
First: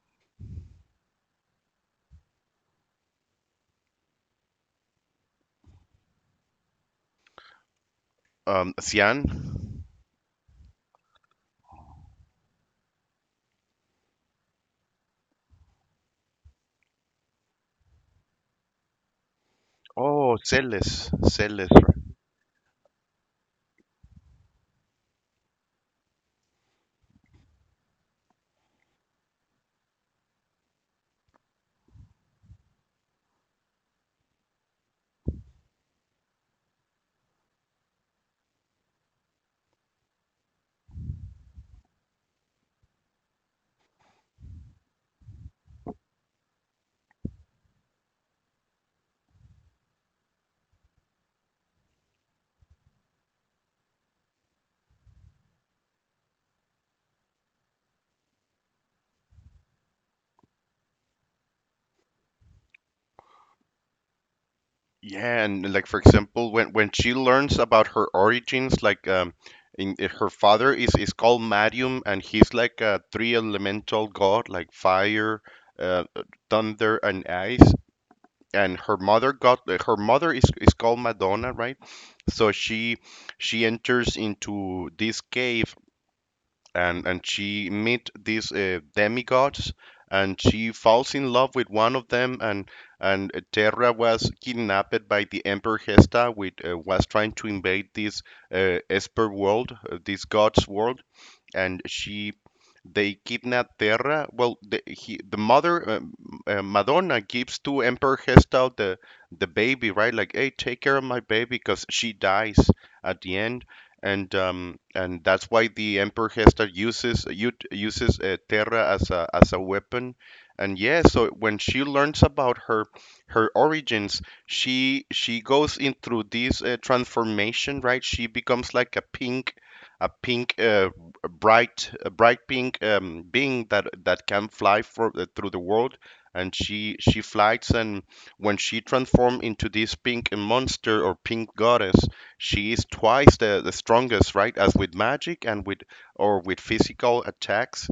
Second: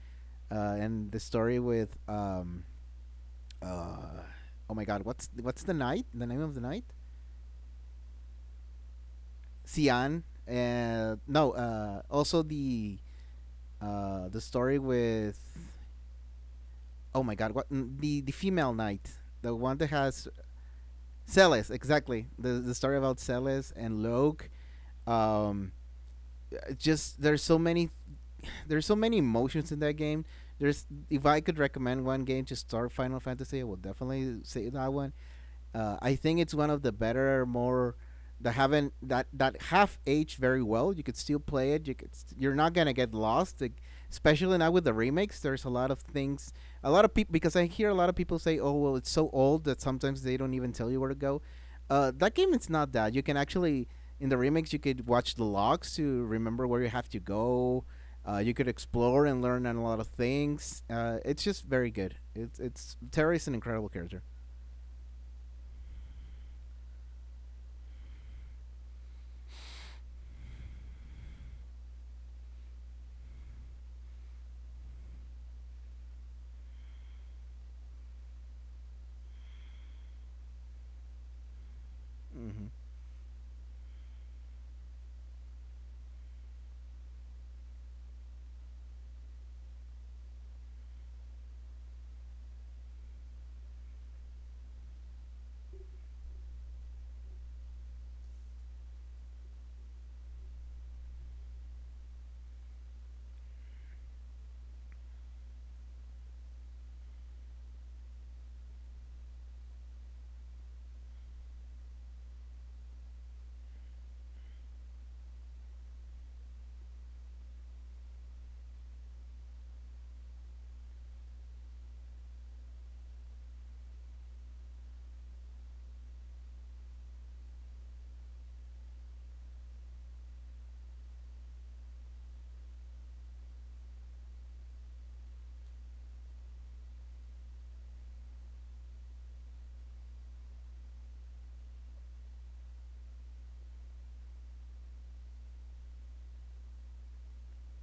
and the story with uh, oh my god, what's the knight? The name of the knight?
Cian?
Sian. No, also the story with oh my god, the female knight, the one that has
Oh, Celes, Celes,
Celes,
right.
exactly. The story about Celes and Loke. Um, just there's so many emotions in that game. There's If I could recommend one game to start Final Fantasy, I would definitely say that one. I think it's one of the better, more that haven't that that have aged very well. You could still play it. You you're not gonna get lost, like, especially now with the remakes. There's a lot of things, a lot of people, because I hear a lot of people say, "Oh well, it's so old that sometimes they don't even tell you where to go." That game it's not that. You can actually in the remakes you could watch the logs to remember where you have to go. You could explore and learn on a lot of things. It's just very good. It's Terry is an incredible character.
Yeah, and like for example, when she learns about her origins, like her father is called Marium, and he's like a three elemental god, like fire, uh, thunder, and ice. And her mother is called Madonna, right? So
Mm-hmm.
she enters into this cave, and she meet these demigods, and she falls in love with one of them. And Terra was kidnapped by the Emperor Hesta, which was trying to invade this Esper world, this god's world, and she they kidnap Terra. Well, the mother, Madonna gives to Emperor Hestal the baby, right? Like, hey, take care of my baby, because she dies at the end, and that's why the Emperor Hestal uses Terra as a weapon. And yeah, so when she learns about her her origins, she goes in through this transformation, right? She becomes like a pink a pink uh, a bright pink being that that can fly for through the world, and she flies. And when she transforms into this pink monster or pink goddess, she is twice the strongest, right? As with magic and with or with physical attacks.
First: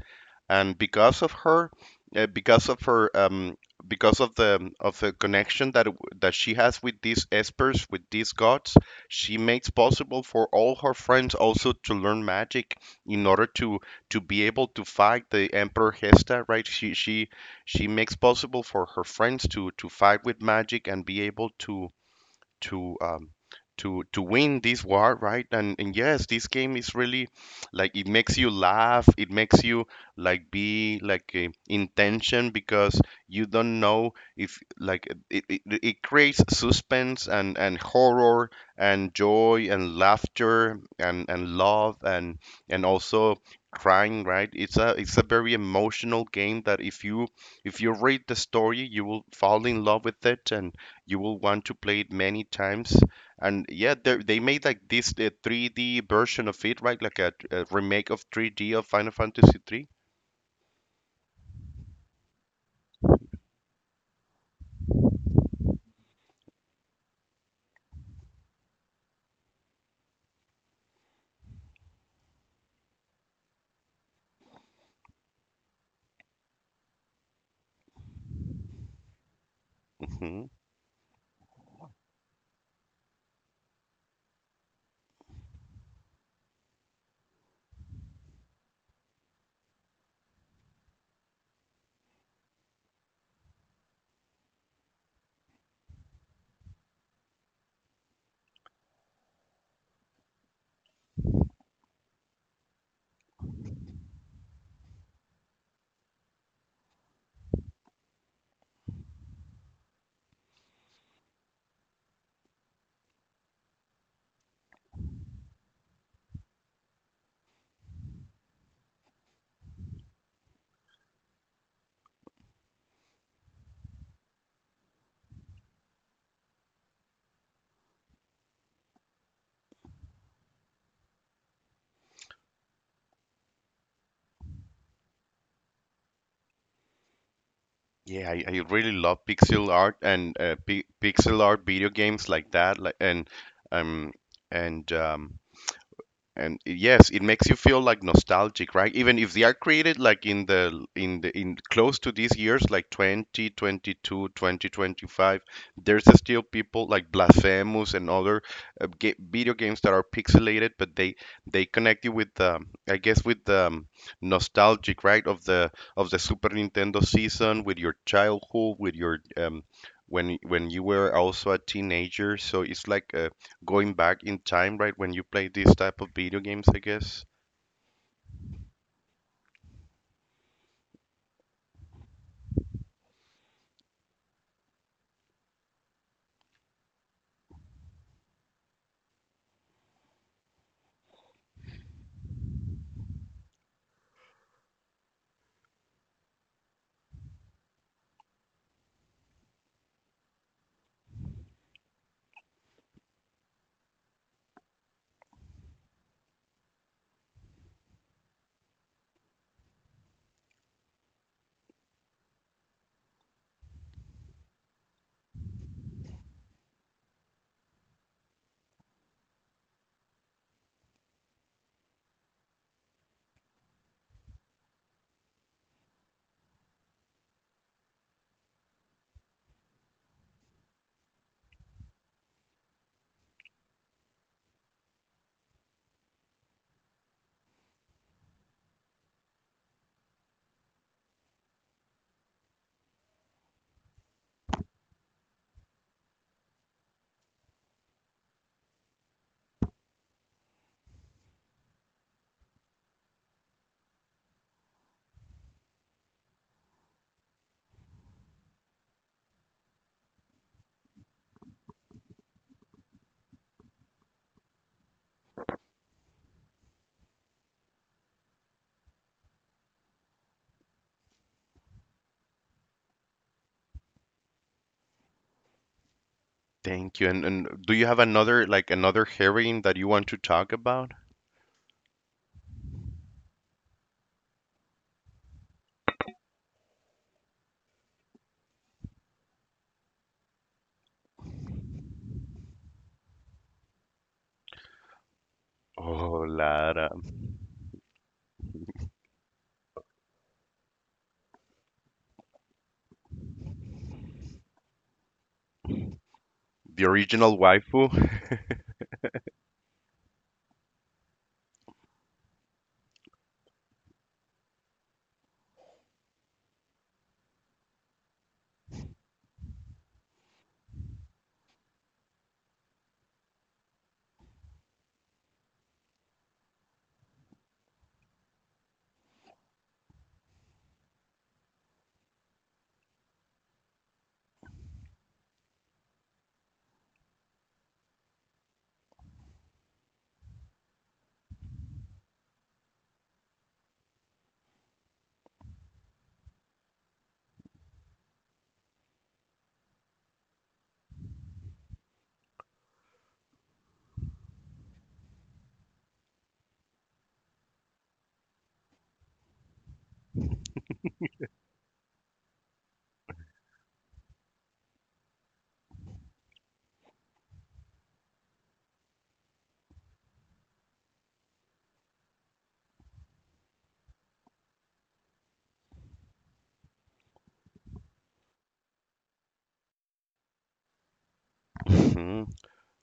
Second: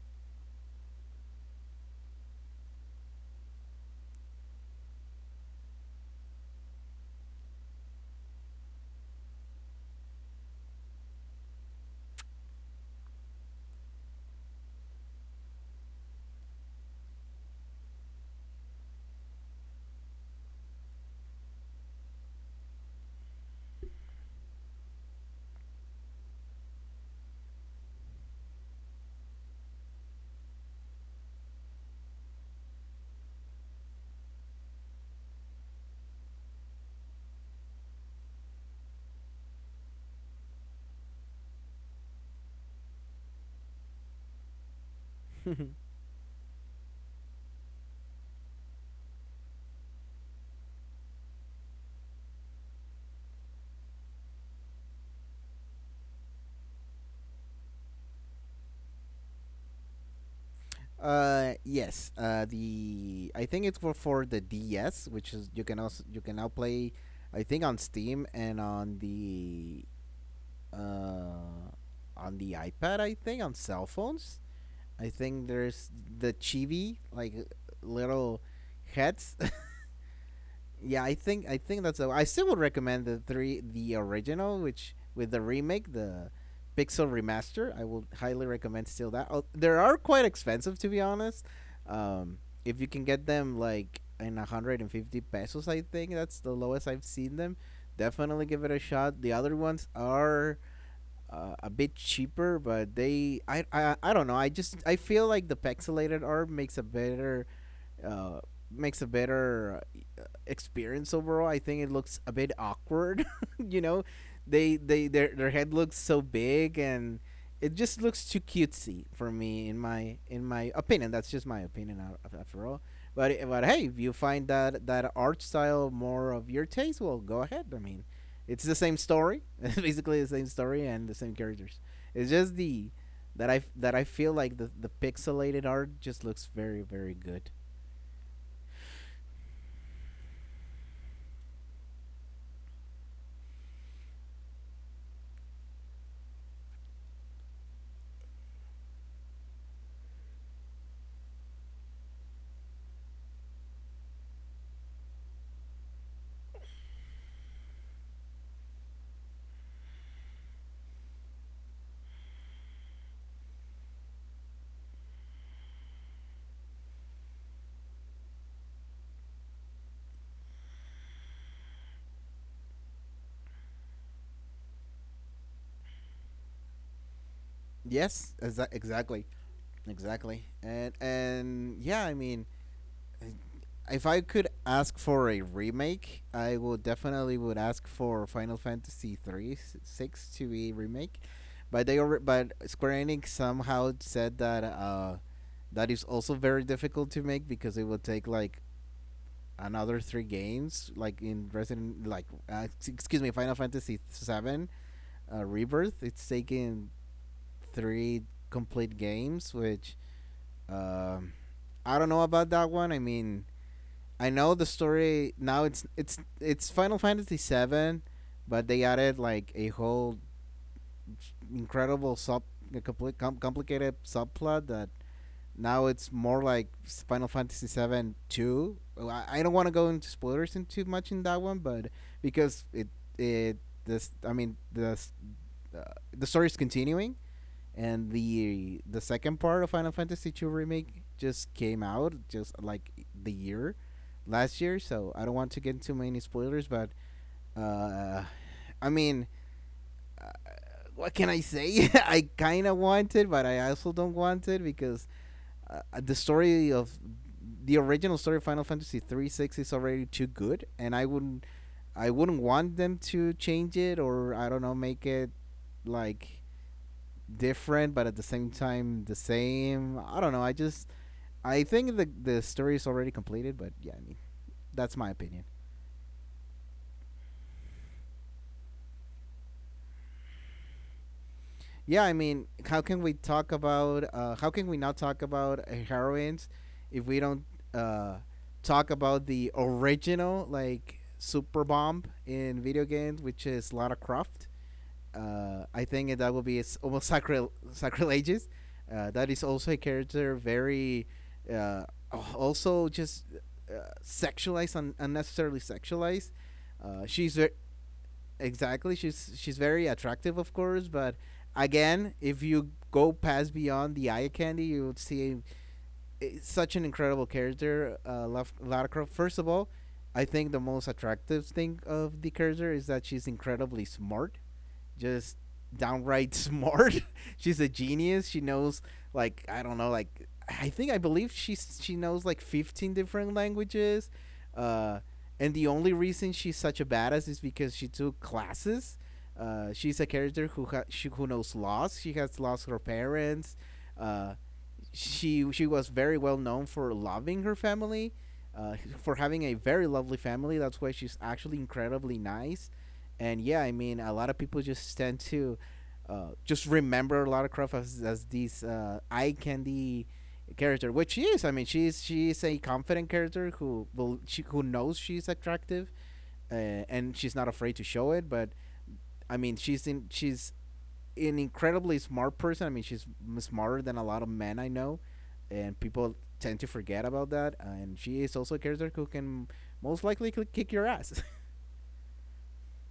And because of her, because of her, because of the connection that that she has with these espers, with these gods, she makes possible for all her friends also to learn magic in order to be able to fight the Emperor Hesta, right? She makes possible for her friends to fight with magic and be able to to um, to win this war, right? And yes, this game is really, like, it makes you laugh. It makes you like be like in tension, because you don't know if, like, it creates suspense and horror and joy and laughter and love and also crying, right? It's a very emotional game that if you read the story, you will fall in love with it, and you will want to play it many times. And yeah, they made like this 3D version of it, right? Like a remake of 3D of Final Fantasy 3.
Yes. The I think it's for the DS, which is you can also you can now play, I think on Steam and uh on the iPad. I think on cell phones. I think there's the chibi like little heads.
Hmm.
Yeah, I think that's. A, I still would recommend the three, the original, which with the remake, the Pixel Remaster. I will highly recommend still that. Oh, they are quite expensive to be honest. Um, if you can get them like in 150 pesos, I think that's the lowest I've seen them. Definitely give it a shot. The other ones are a bit cheaper, but they I don't know. I just I feel like the pixelated art uh makes a better experience overall, I think it looks a bit awkward. You know, they their head looks so big and it just looks too cutesy for me in my opinion. That's just my opinion after all. But hey, if you find that art style more of your taste, well, go ahead. I mean, it's the same story, it's basically the same story and the same characters. It's just the that I feel like the pixelated art just looks very very good.
Yeah, I really love pixel art and pi pixel art video games like that. Like and um and um And yes, it makes you feel like nostalgic, right? Even if they are created like in close to these years, like 22, 2025, there's still people like Blasphemous and other ga video games that are pixelated, but they connect you with the I guess with the nostalgic, right, of the Super Nintendo season, with your childhood, with your when you were also a teenager. So it's like a going back in time, right? When you play these type of video games, I guess.
Yes, exactly, exactly, and yeah, I mean, if I could ask for a remake, I would definitely would ask for Final Fantasy three six to be remake, but Square Enix somehow said that that is also very difficult to make because it will take like another three games, like in Resident, like excuse me, Final Fantasy 7 Rebirth. It's taking three complete games, which um, I don't know about that one. I mean, I know the story now. It's Final Fantasy 7, but they added like a whole incredible a complicated subplot that now it's more like Final Fantasy 7-2. Well, I don't want to go into spoilers and too much in that one, but because it this I mean uh, the story is continuing, and the second part of Final Fantasy II remake just came out just like the year last year. So I don't want to get too many spoilers, but uh, I mean, uh, what can I say? I kind of want it, but I also don't want it because uh, the story of the original story of Final Fantasy 3/6 is already too good, and I wouldn't want them to change it or I don't know make it like different, but at the same time the same. I don't know. I think the story is already completed, but yeah, I mean that's my opinion.
Thank you. And do you have another, like, another heroine that you want to talk about?
Yeah, I mean, how can we not talk about heroines if we don't uh, talk about the original like super bomb in video games, which is Lara Croft? I think
Oh,
that will be
Lara,
almost sacrilegious. That is also a character very, uh, also just sexualized and unnecessarily sexualized.
the
Uh, she's
original
ver-
waifu.
exactly she's very attractive, of course, but again, if you go past beyond the eye candy, you would see such an incredible character, Lara Croft. First of all, I think the most attractive thing of the character is that she's incredibly smart, just downright smart. She's a genius. She knows like I don't know, like I think I believe she knows like 15 different languages. Uh and the only reason she's such a badass is because she took classes. She's a character who ha- she, who knows loss. She has lost her parents. Uh, she was very well known for loving her family, uh, for having a very lovely family. That's why she's actually incredibly nice. And yeah, I mean, a lot of people just tend to just remember Lara Croft as this eye candy character, which she is. I mean, she's a confident character who knows she's attractive, uh, and she's not afraid to show it. But I mean, she's an incredibly smart person. I mean, she's smarter than a lot of men I know, and people tend to forget about that. And she is also a character who can most likely kick your ass.
Mhm.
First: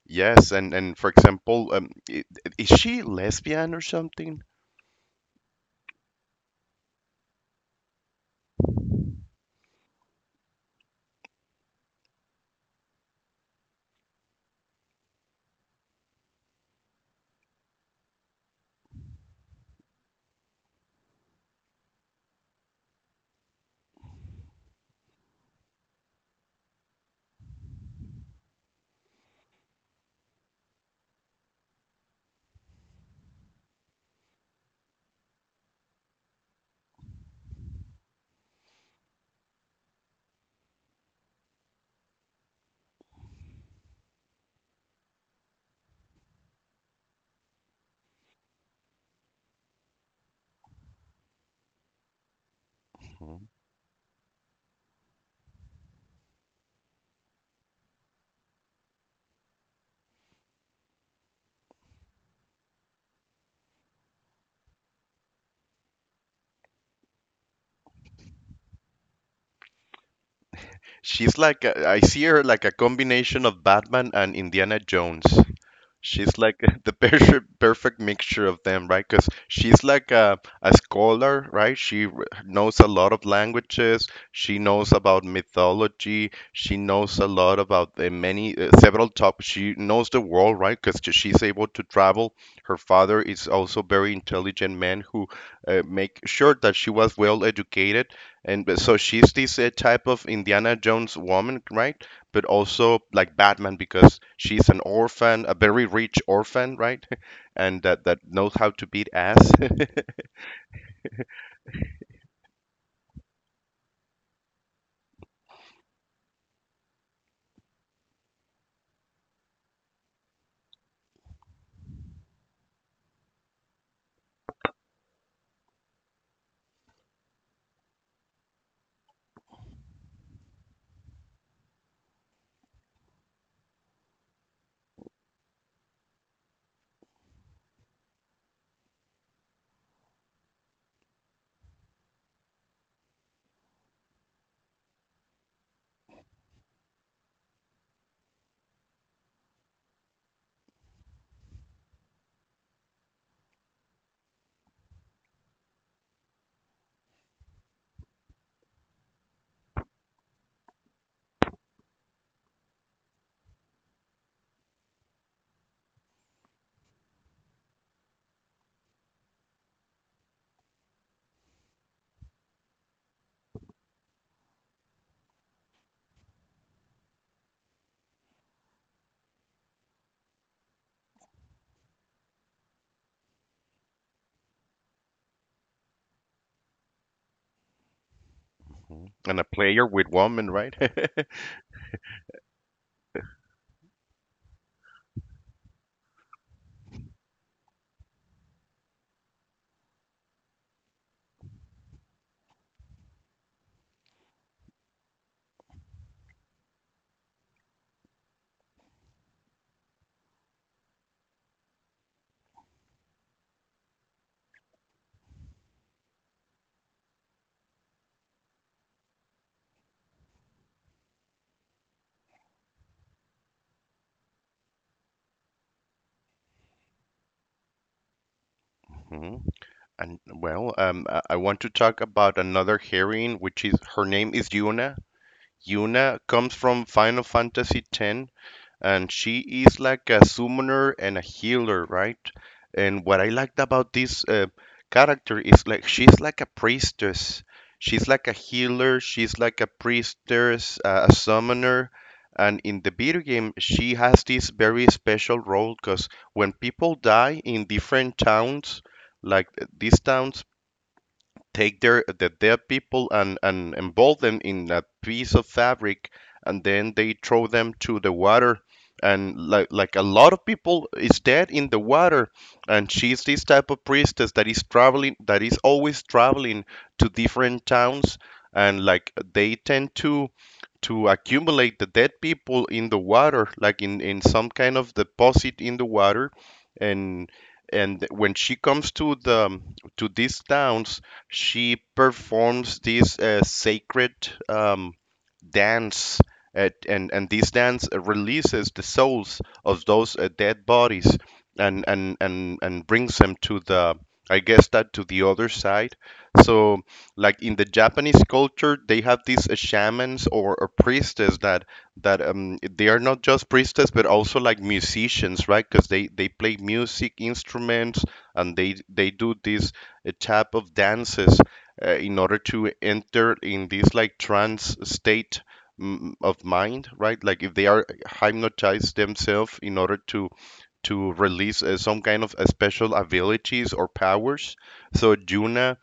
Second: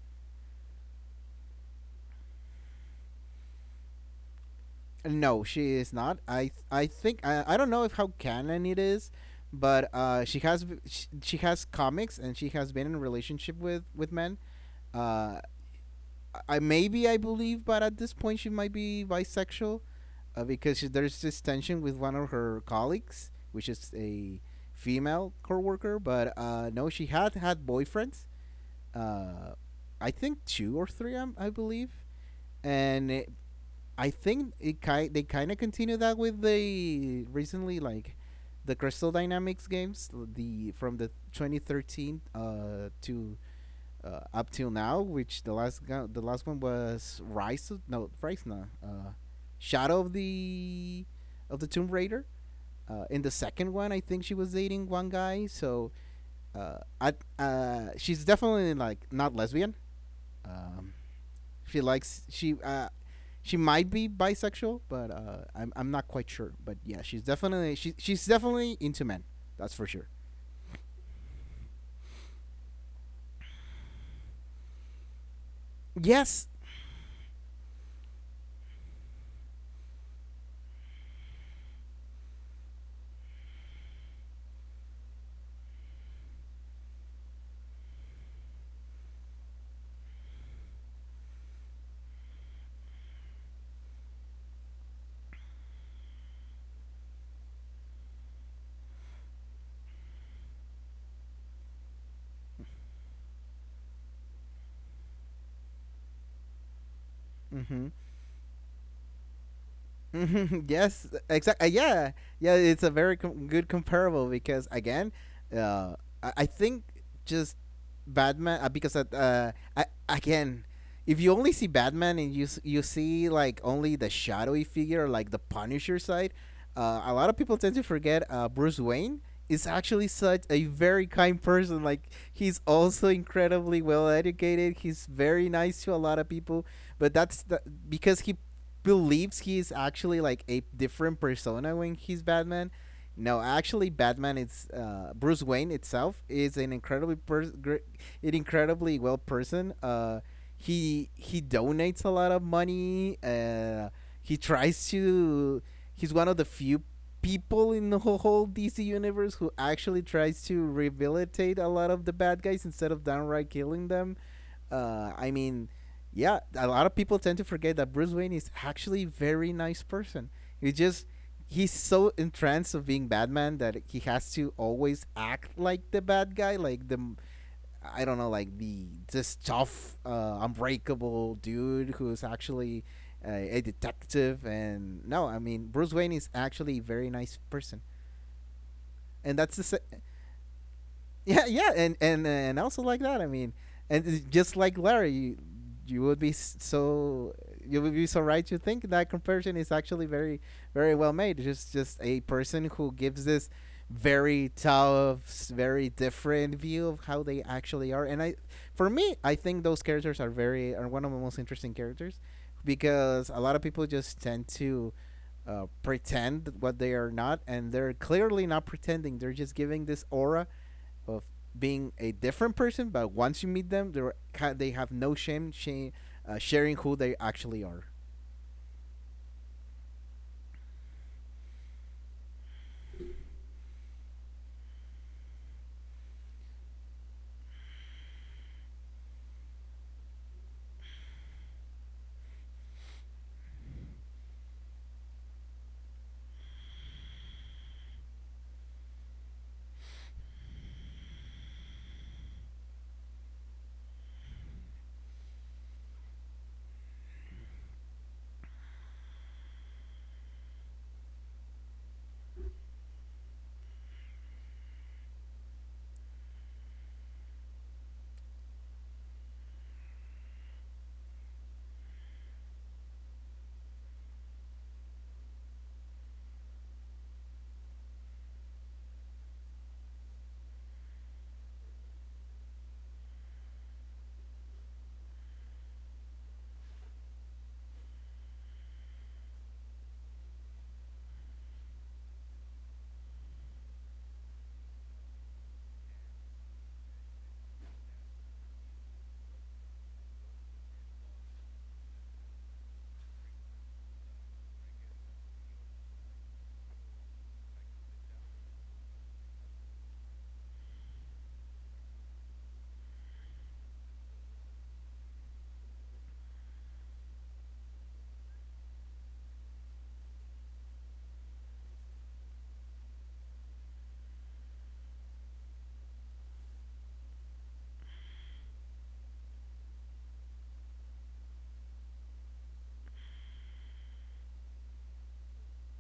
Yes, and for example, is she lesbian or something?
No, she is not. I don't know if how canon it is, but she has comics and she has been in a relationship with men. Uh, I believe, but at this point she might be bisexual, there's this tension with one of her colleagues, which is a female coworker. But no, she had had boyfriends. Uh, I think two or three, I believe, and I think they kind of continue that with the recently like the Crystal Dynamics games, the from the 2013 to up till now, which the last one was Rise of no Rise no, Shadow of the Tomb Raider. In the
Mhm.
second one, I think she was dating one guy, so I she's definitely like not lesbian. Um, she she might be bisexual, but I'm not quite sure. But yeah, she's definitely into men. That's for sure.
I see her like a combination of Batman and Indiana Jones. She's
Yes.
like the perfect mixture of them, right? Because she's like a scholar, right? She knows a lot of languages. She knows about mythology. She knows a lot about the many several topics. She knows the world, right? Because she's able to travel. Her father is also very intelligent man who, make sure that she was well educated, and so she's this type of Indiana Jones woman, right? But also like Batman because she's an orphan, a very rich orphan, right? And
Mm-hmm.
that knows how to beat ass.
Yes, exactly. Yeah, yeah. It's a good comparable because again, uh, I think just Batman again, if you only see Batman and you see like only the shadowy figure, like the Punisher side, a lot of people tend to forget Bruce Wayne is actually such a very kind person. Like he's also incredibly well educated. He's very nice to a lot of people, but because he believes he's actually like a different persona when he's Batman. No, actually, Batman is Bruce Wayne itself is an incredibly well person. He donates a lot of money. He tries to. He's one of the few people in the whole, DC universe who actually tries to rehabilitate a lot of the bad guys instead of downright killing them. I mean, yeah, a lot of people tend to forget that Bruce Wayne is actually a very nice person. He just he's so entranced of being Batman that he has to always act like the bad guy, like the I don't know, like the this tough, unbreakable dude who's actually a detective. And no, I mean Bruce Wayne is actually a very nice person,
Mhm. And a
and that's the
player
sa-
with women, right?
yeah, yeah, and also like that. I mean, and it's just like Larry, you would be s- so you would be so right to think that comparison is actually very very well made. Just a person who gives this very tough, very different view of how they actually are. For me, I think those characters are very are one of the most interesting characters because a lot of people just tend to pretend what they are not, and they're clearly not pretending. They're just giving this aura of being a different person, but once you meet them, they have no shame sharing who they actually are.
Mhm. And, well, I want to talk about another heroine, which is her name is Yuna. Yuna comes from Final Fantasy X, and she is like a summoner and a healer, right? And what I liked about this character is, like, she's like a priestess. She's like a healer, she's like a priestess, a summoner. And in the video game, she has this very special role because when people die in different towns, like these towns take the dead people and involve them in a piece of fabric, and then they throw them to the water. And, like, a lot of people is dead in the water. And she's this type of priestess that is always traveling to different towns, and, like, they tend to accumulate the dead people in the water, like in some kind of deposit in the water. And and when she comes to the to these towns, she performs these sacred, um, dance, and this dance releases the souls of those dead bodies, and brings them to I guess, that to the other side. So, like in the Japanese culture, they have these shamans or, priestess that they are not just priestess but also like musicians, right? Because they play music instruments, and they do this a type of dances, in order to enter in this, like, trance state, of mind, right? Like, if they are hypnotized themselves in order to release some kind of special abilities or powers. So, Juna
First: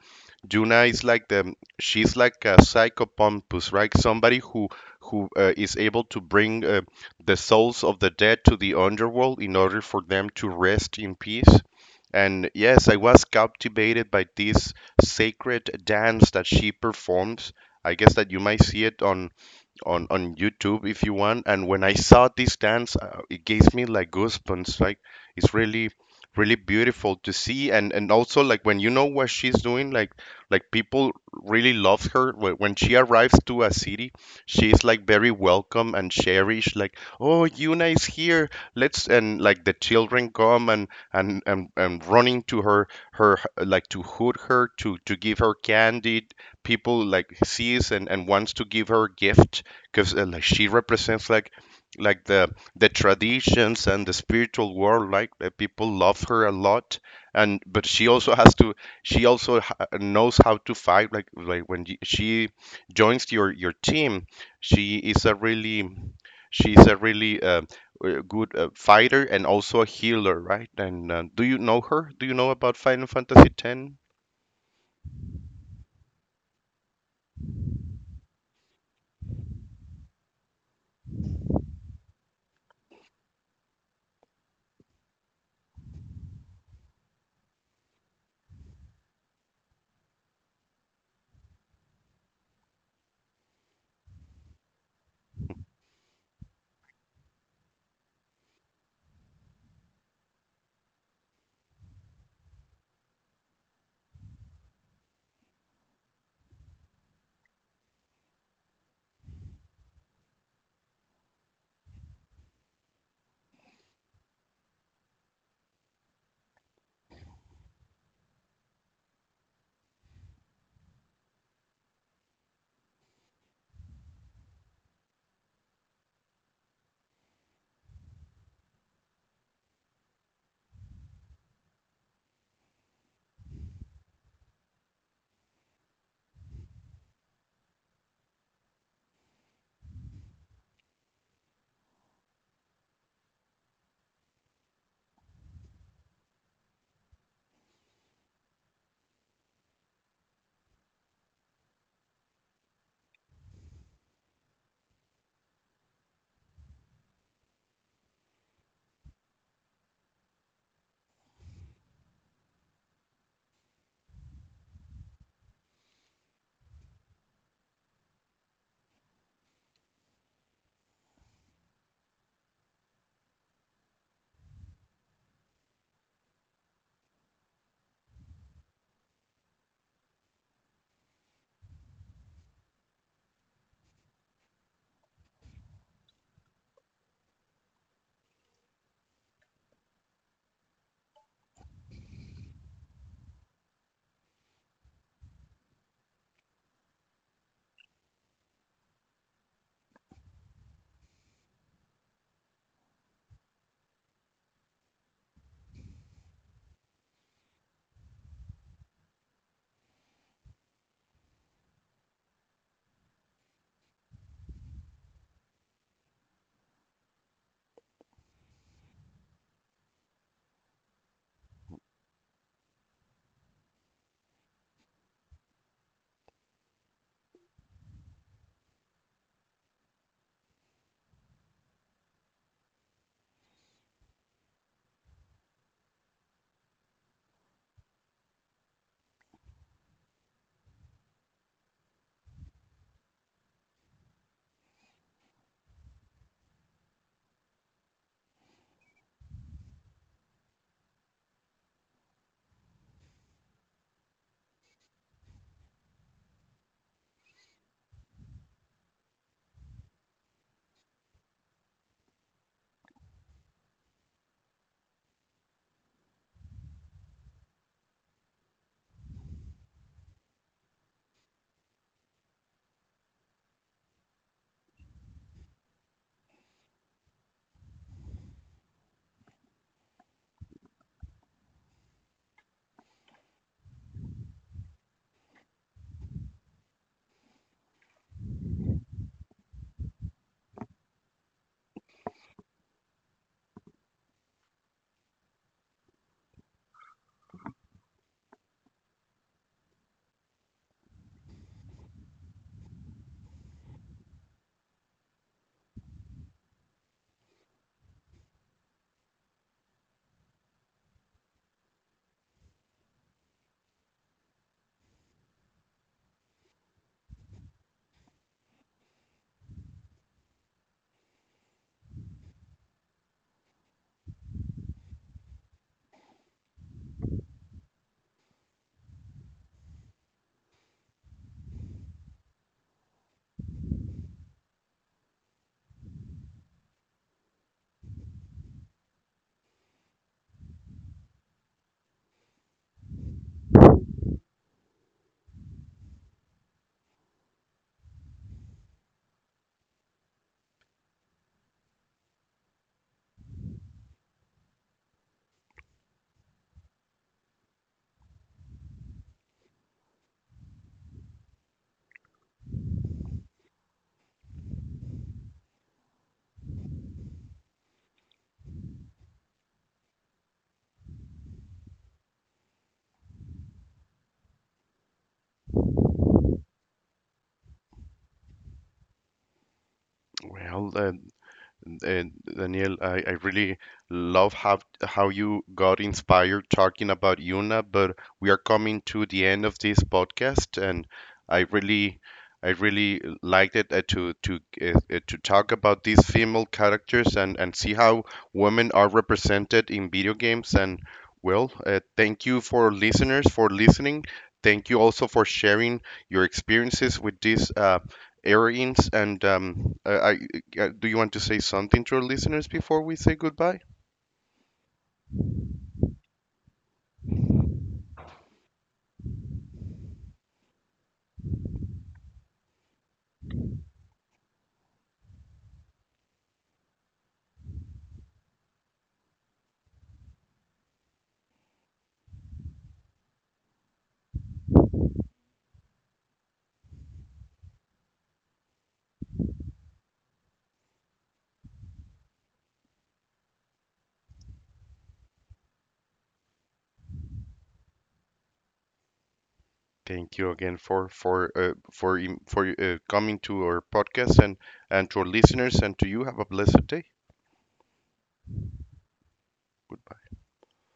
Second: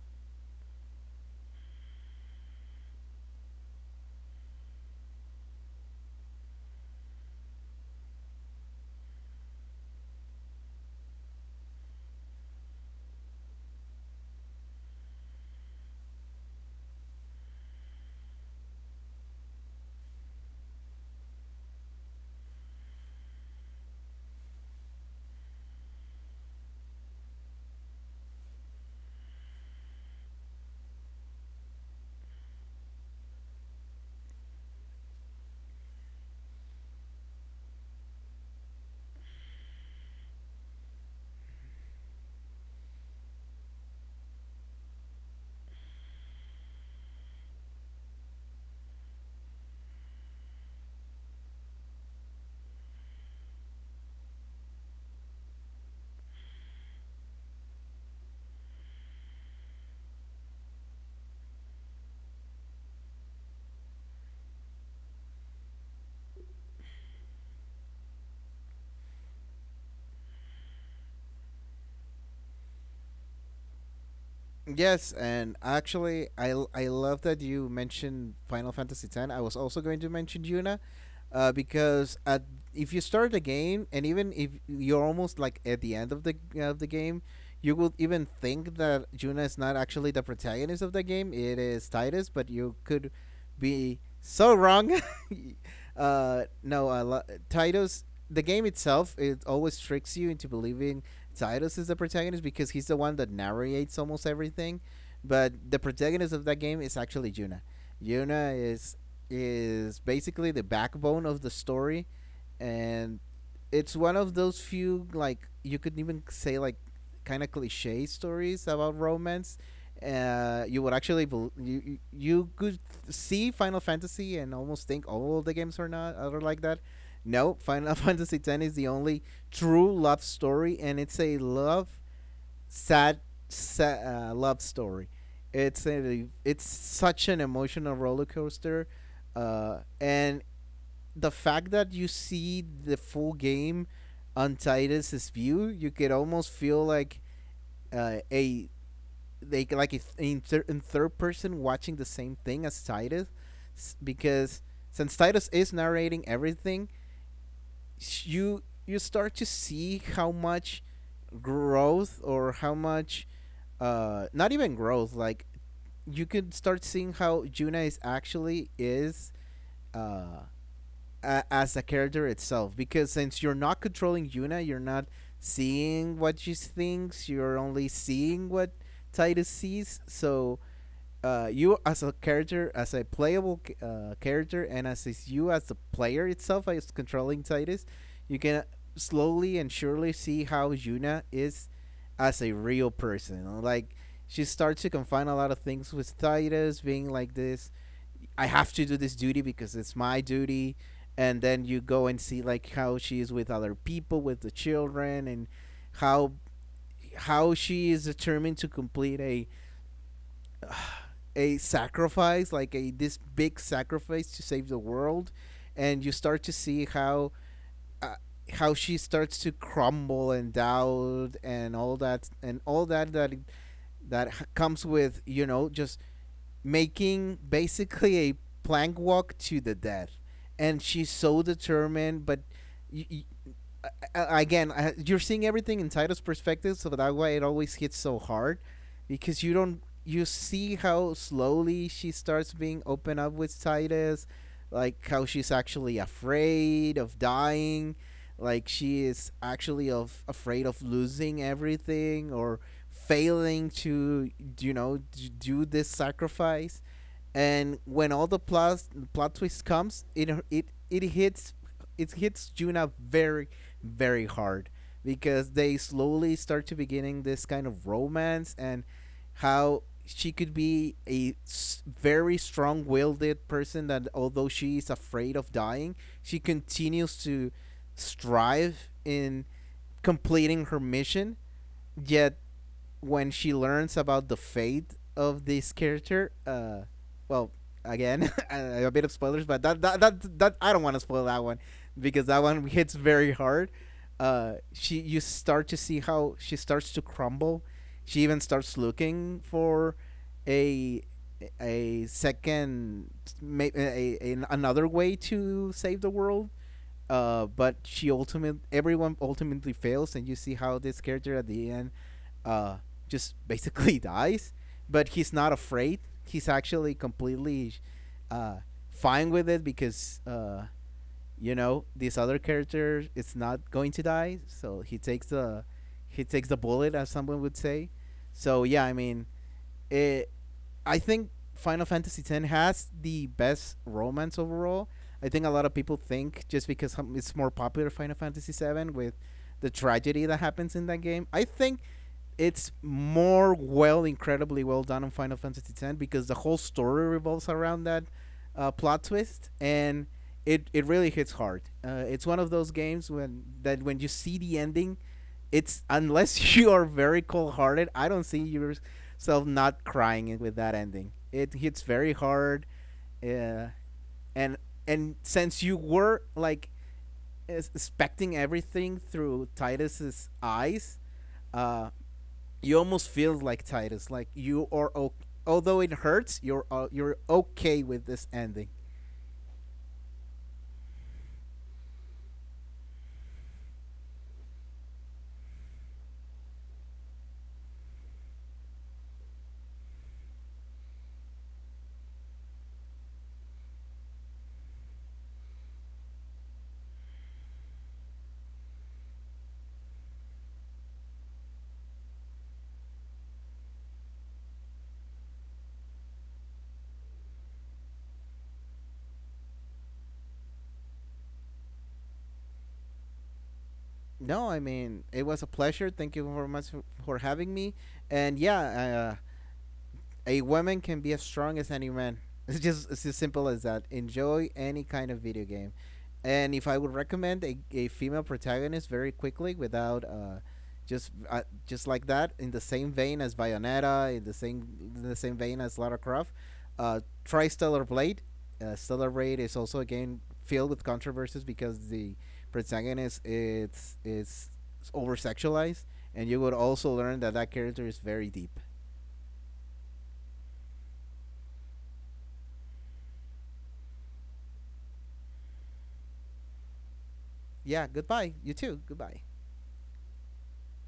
Juna is like the she's like a psychopompus, right? Somebody who is able to bring, the souls of the dead to the underworld in order for them to rest in peace. And yes, I was captivated by this sacred dance that she performs. I guess that you might see it on YouTube if you want. And when I saw this dance, it gave me like goosebumps. Like, it's really really beautiful to see, and also, like, when you know what she's doing, like people really love her. When she arrives to a city, she's like very welcome and cherished, like, oh, Yuna is here, let's and like the children come, and running to her, like, to hood her, to give her candy. People like sees and wants to give her gifts, because, like, she represents, like, like the the traditions and the spiritual world, like the people love her a lot. And but she also has to she also ha- knows how to fight, like, when she joins your team. She is a really she's a really, good fighter and also a healer, right? And do you know about Final Fantasy 10?
Yes, and actually, I love that you mentioned Final Fantasy X. I was also going to mention Yuna, because at if you start the game, and even if you're almost like at the end of the game, you would even think that Yuna is not actually the protagonist of the game. It is Titus, but you could be so wrong. No, lo- Titus. The game itself it always tricks you into believing Titus is the protagonist because he's the one that narrates almost everything. But the protagonist of that game is actually Juna. Juna is basically the backbone of the story, and it's one of those few like you could even say like kind of cliche stories about romance you would actually bel you you you could see Final Fantasy and almost think all the games are like that. No, Final Fantasy X is the only true love story, and it's a love sad, sad love story. It's such an emotional roller coaster, and the fact that you see the full game on Titus's view, you could almost feel like a they like in, thir- in third person watching the same thing as Titus, because since Titus is narrating everything, you start to see how much growth or how much, not even growth. Like you could start seeing how Juna is uh as a character itself because since you're not controlling Yuna, you're not seeing what she thinks. You're only seeing what Titus sees. So you as a character, as a playable character, and as is you as the player itself, as controlling Titus, you can slowly and surely see how Yuna is as a real person. Like she starts to confine a lot of things with Titus being like this. I have to do this duty because it's my duty. And then you go and see like how she is with other people, with the children, and how how she is determined to complete a sacrifice, like a this big sacrifice to save the world, and you start to see uh, how she starts to crumble and doubt and all that and all that that comes with you know just making basically a plank walk to the death, and she's so determined, but. You, again, you're seeing everything in Titus' perspective, so that's why it always hits so hard, because you don't you see how slowly she starts being open up with Titus, like how she's actually afraid of dying, like she is actually of afraid of losing everything or failing to you know do this sacrifice. And when all the plot twist comes, it hits Juna very very hard because they slowly start to beginning this kind of romance. And how she could be very strong-willed person that although she is afraid of dying she continues to strive in completing her mission, yet when she learns about the fate of this character, well, again, a bit of spoilers, but that I don't want to spoil that one because that one hits very hard. She you start to see how she starts to crumble. She even starts looking for a a second, another way to save the world but she ultimate everyone ultimately fails, and you see how this character at the end uh, just basically dies. But he's not afraid. He's actually completely uh, fine with it because you know this other character is not going to die, so he takes the bullet, as someone would say. So yeah, I mean, it, I think Final Fantasy X has the best romance overall. I think a lot of people think just because it's more popular Final Fantasy VII with the tragedy that happens in that game. I think it's more well, incredibly well done on Final Fantasy X because the whole story revolves around that plot twist, and it really hits hard. It's one of those games when that when you see the ending, it's unless you are very cold-hearted, I don't see yourself not crying with that ending. It hits very hard, uh, and and since you were like expecting everything through Titus's eyes, uh you almost feel like Titus, like you are o although it hurts you're okay with this ending.
Well uh, Uh, Daniel, I really love how you got inspired talking about Yuna, but we are coming to the end of this podcast, and I really I really liked it, to talk about these female characters and see how women are represented in video games. And, well, thank you for listeners for listening. Thank you also for sharing your experiences with this. Airings, and do you want to say something to our listeners before we say goodbye?
No, I mean, it was a pleasure. Thank you very much for having me. And yeah, uh, a woman can be as strong as any man. It's just it's as simple as that. Enjoy any kind of video game. And if I would recommend a female protagonist very quickly without just like that in the same vein as Bayonetta, in the same vein as Lara Croft, uh, try Stellar Blade. Stellar Blade is also a game filled with controversies because the protagonist is over sexualized, and you would also learn that that character is very deep.
Thank you again for coming to our podcast and to our listeners and to you. Have a blessed day.
Yeah, goodbye. You too. Goodbye.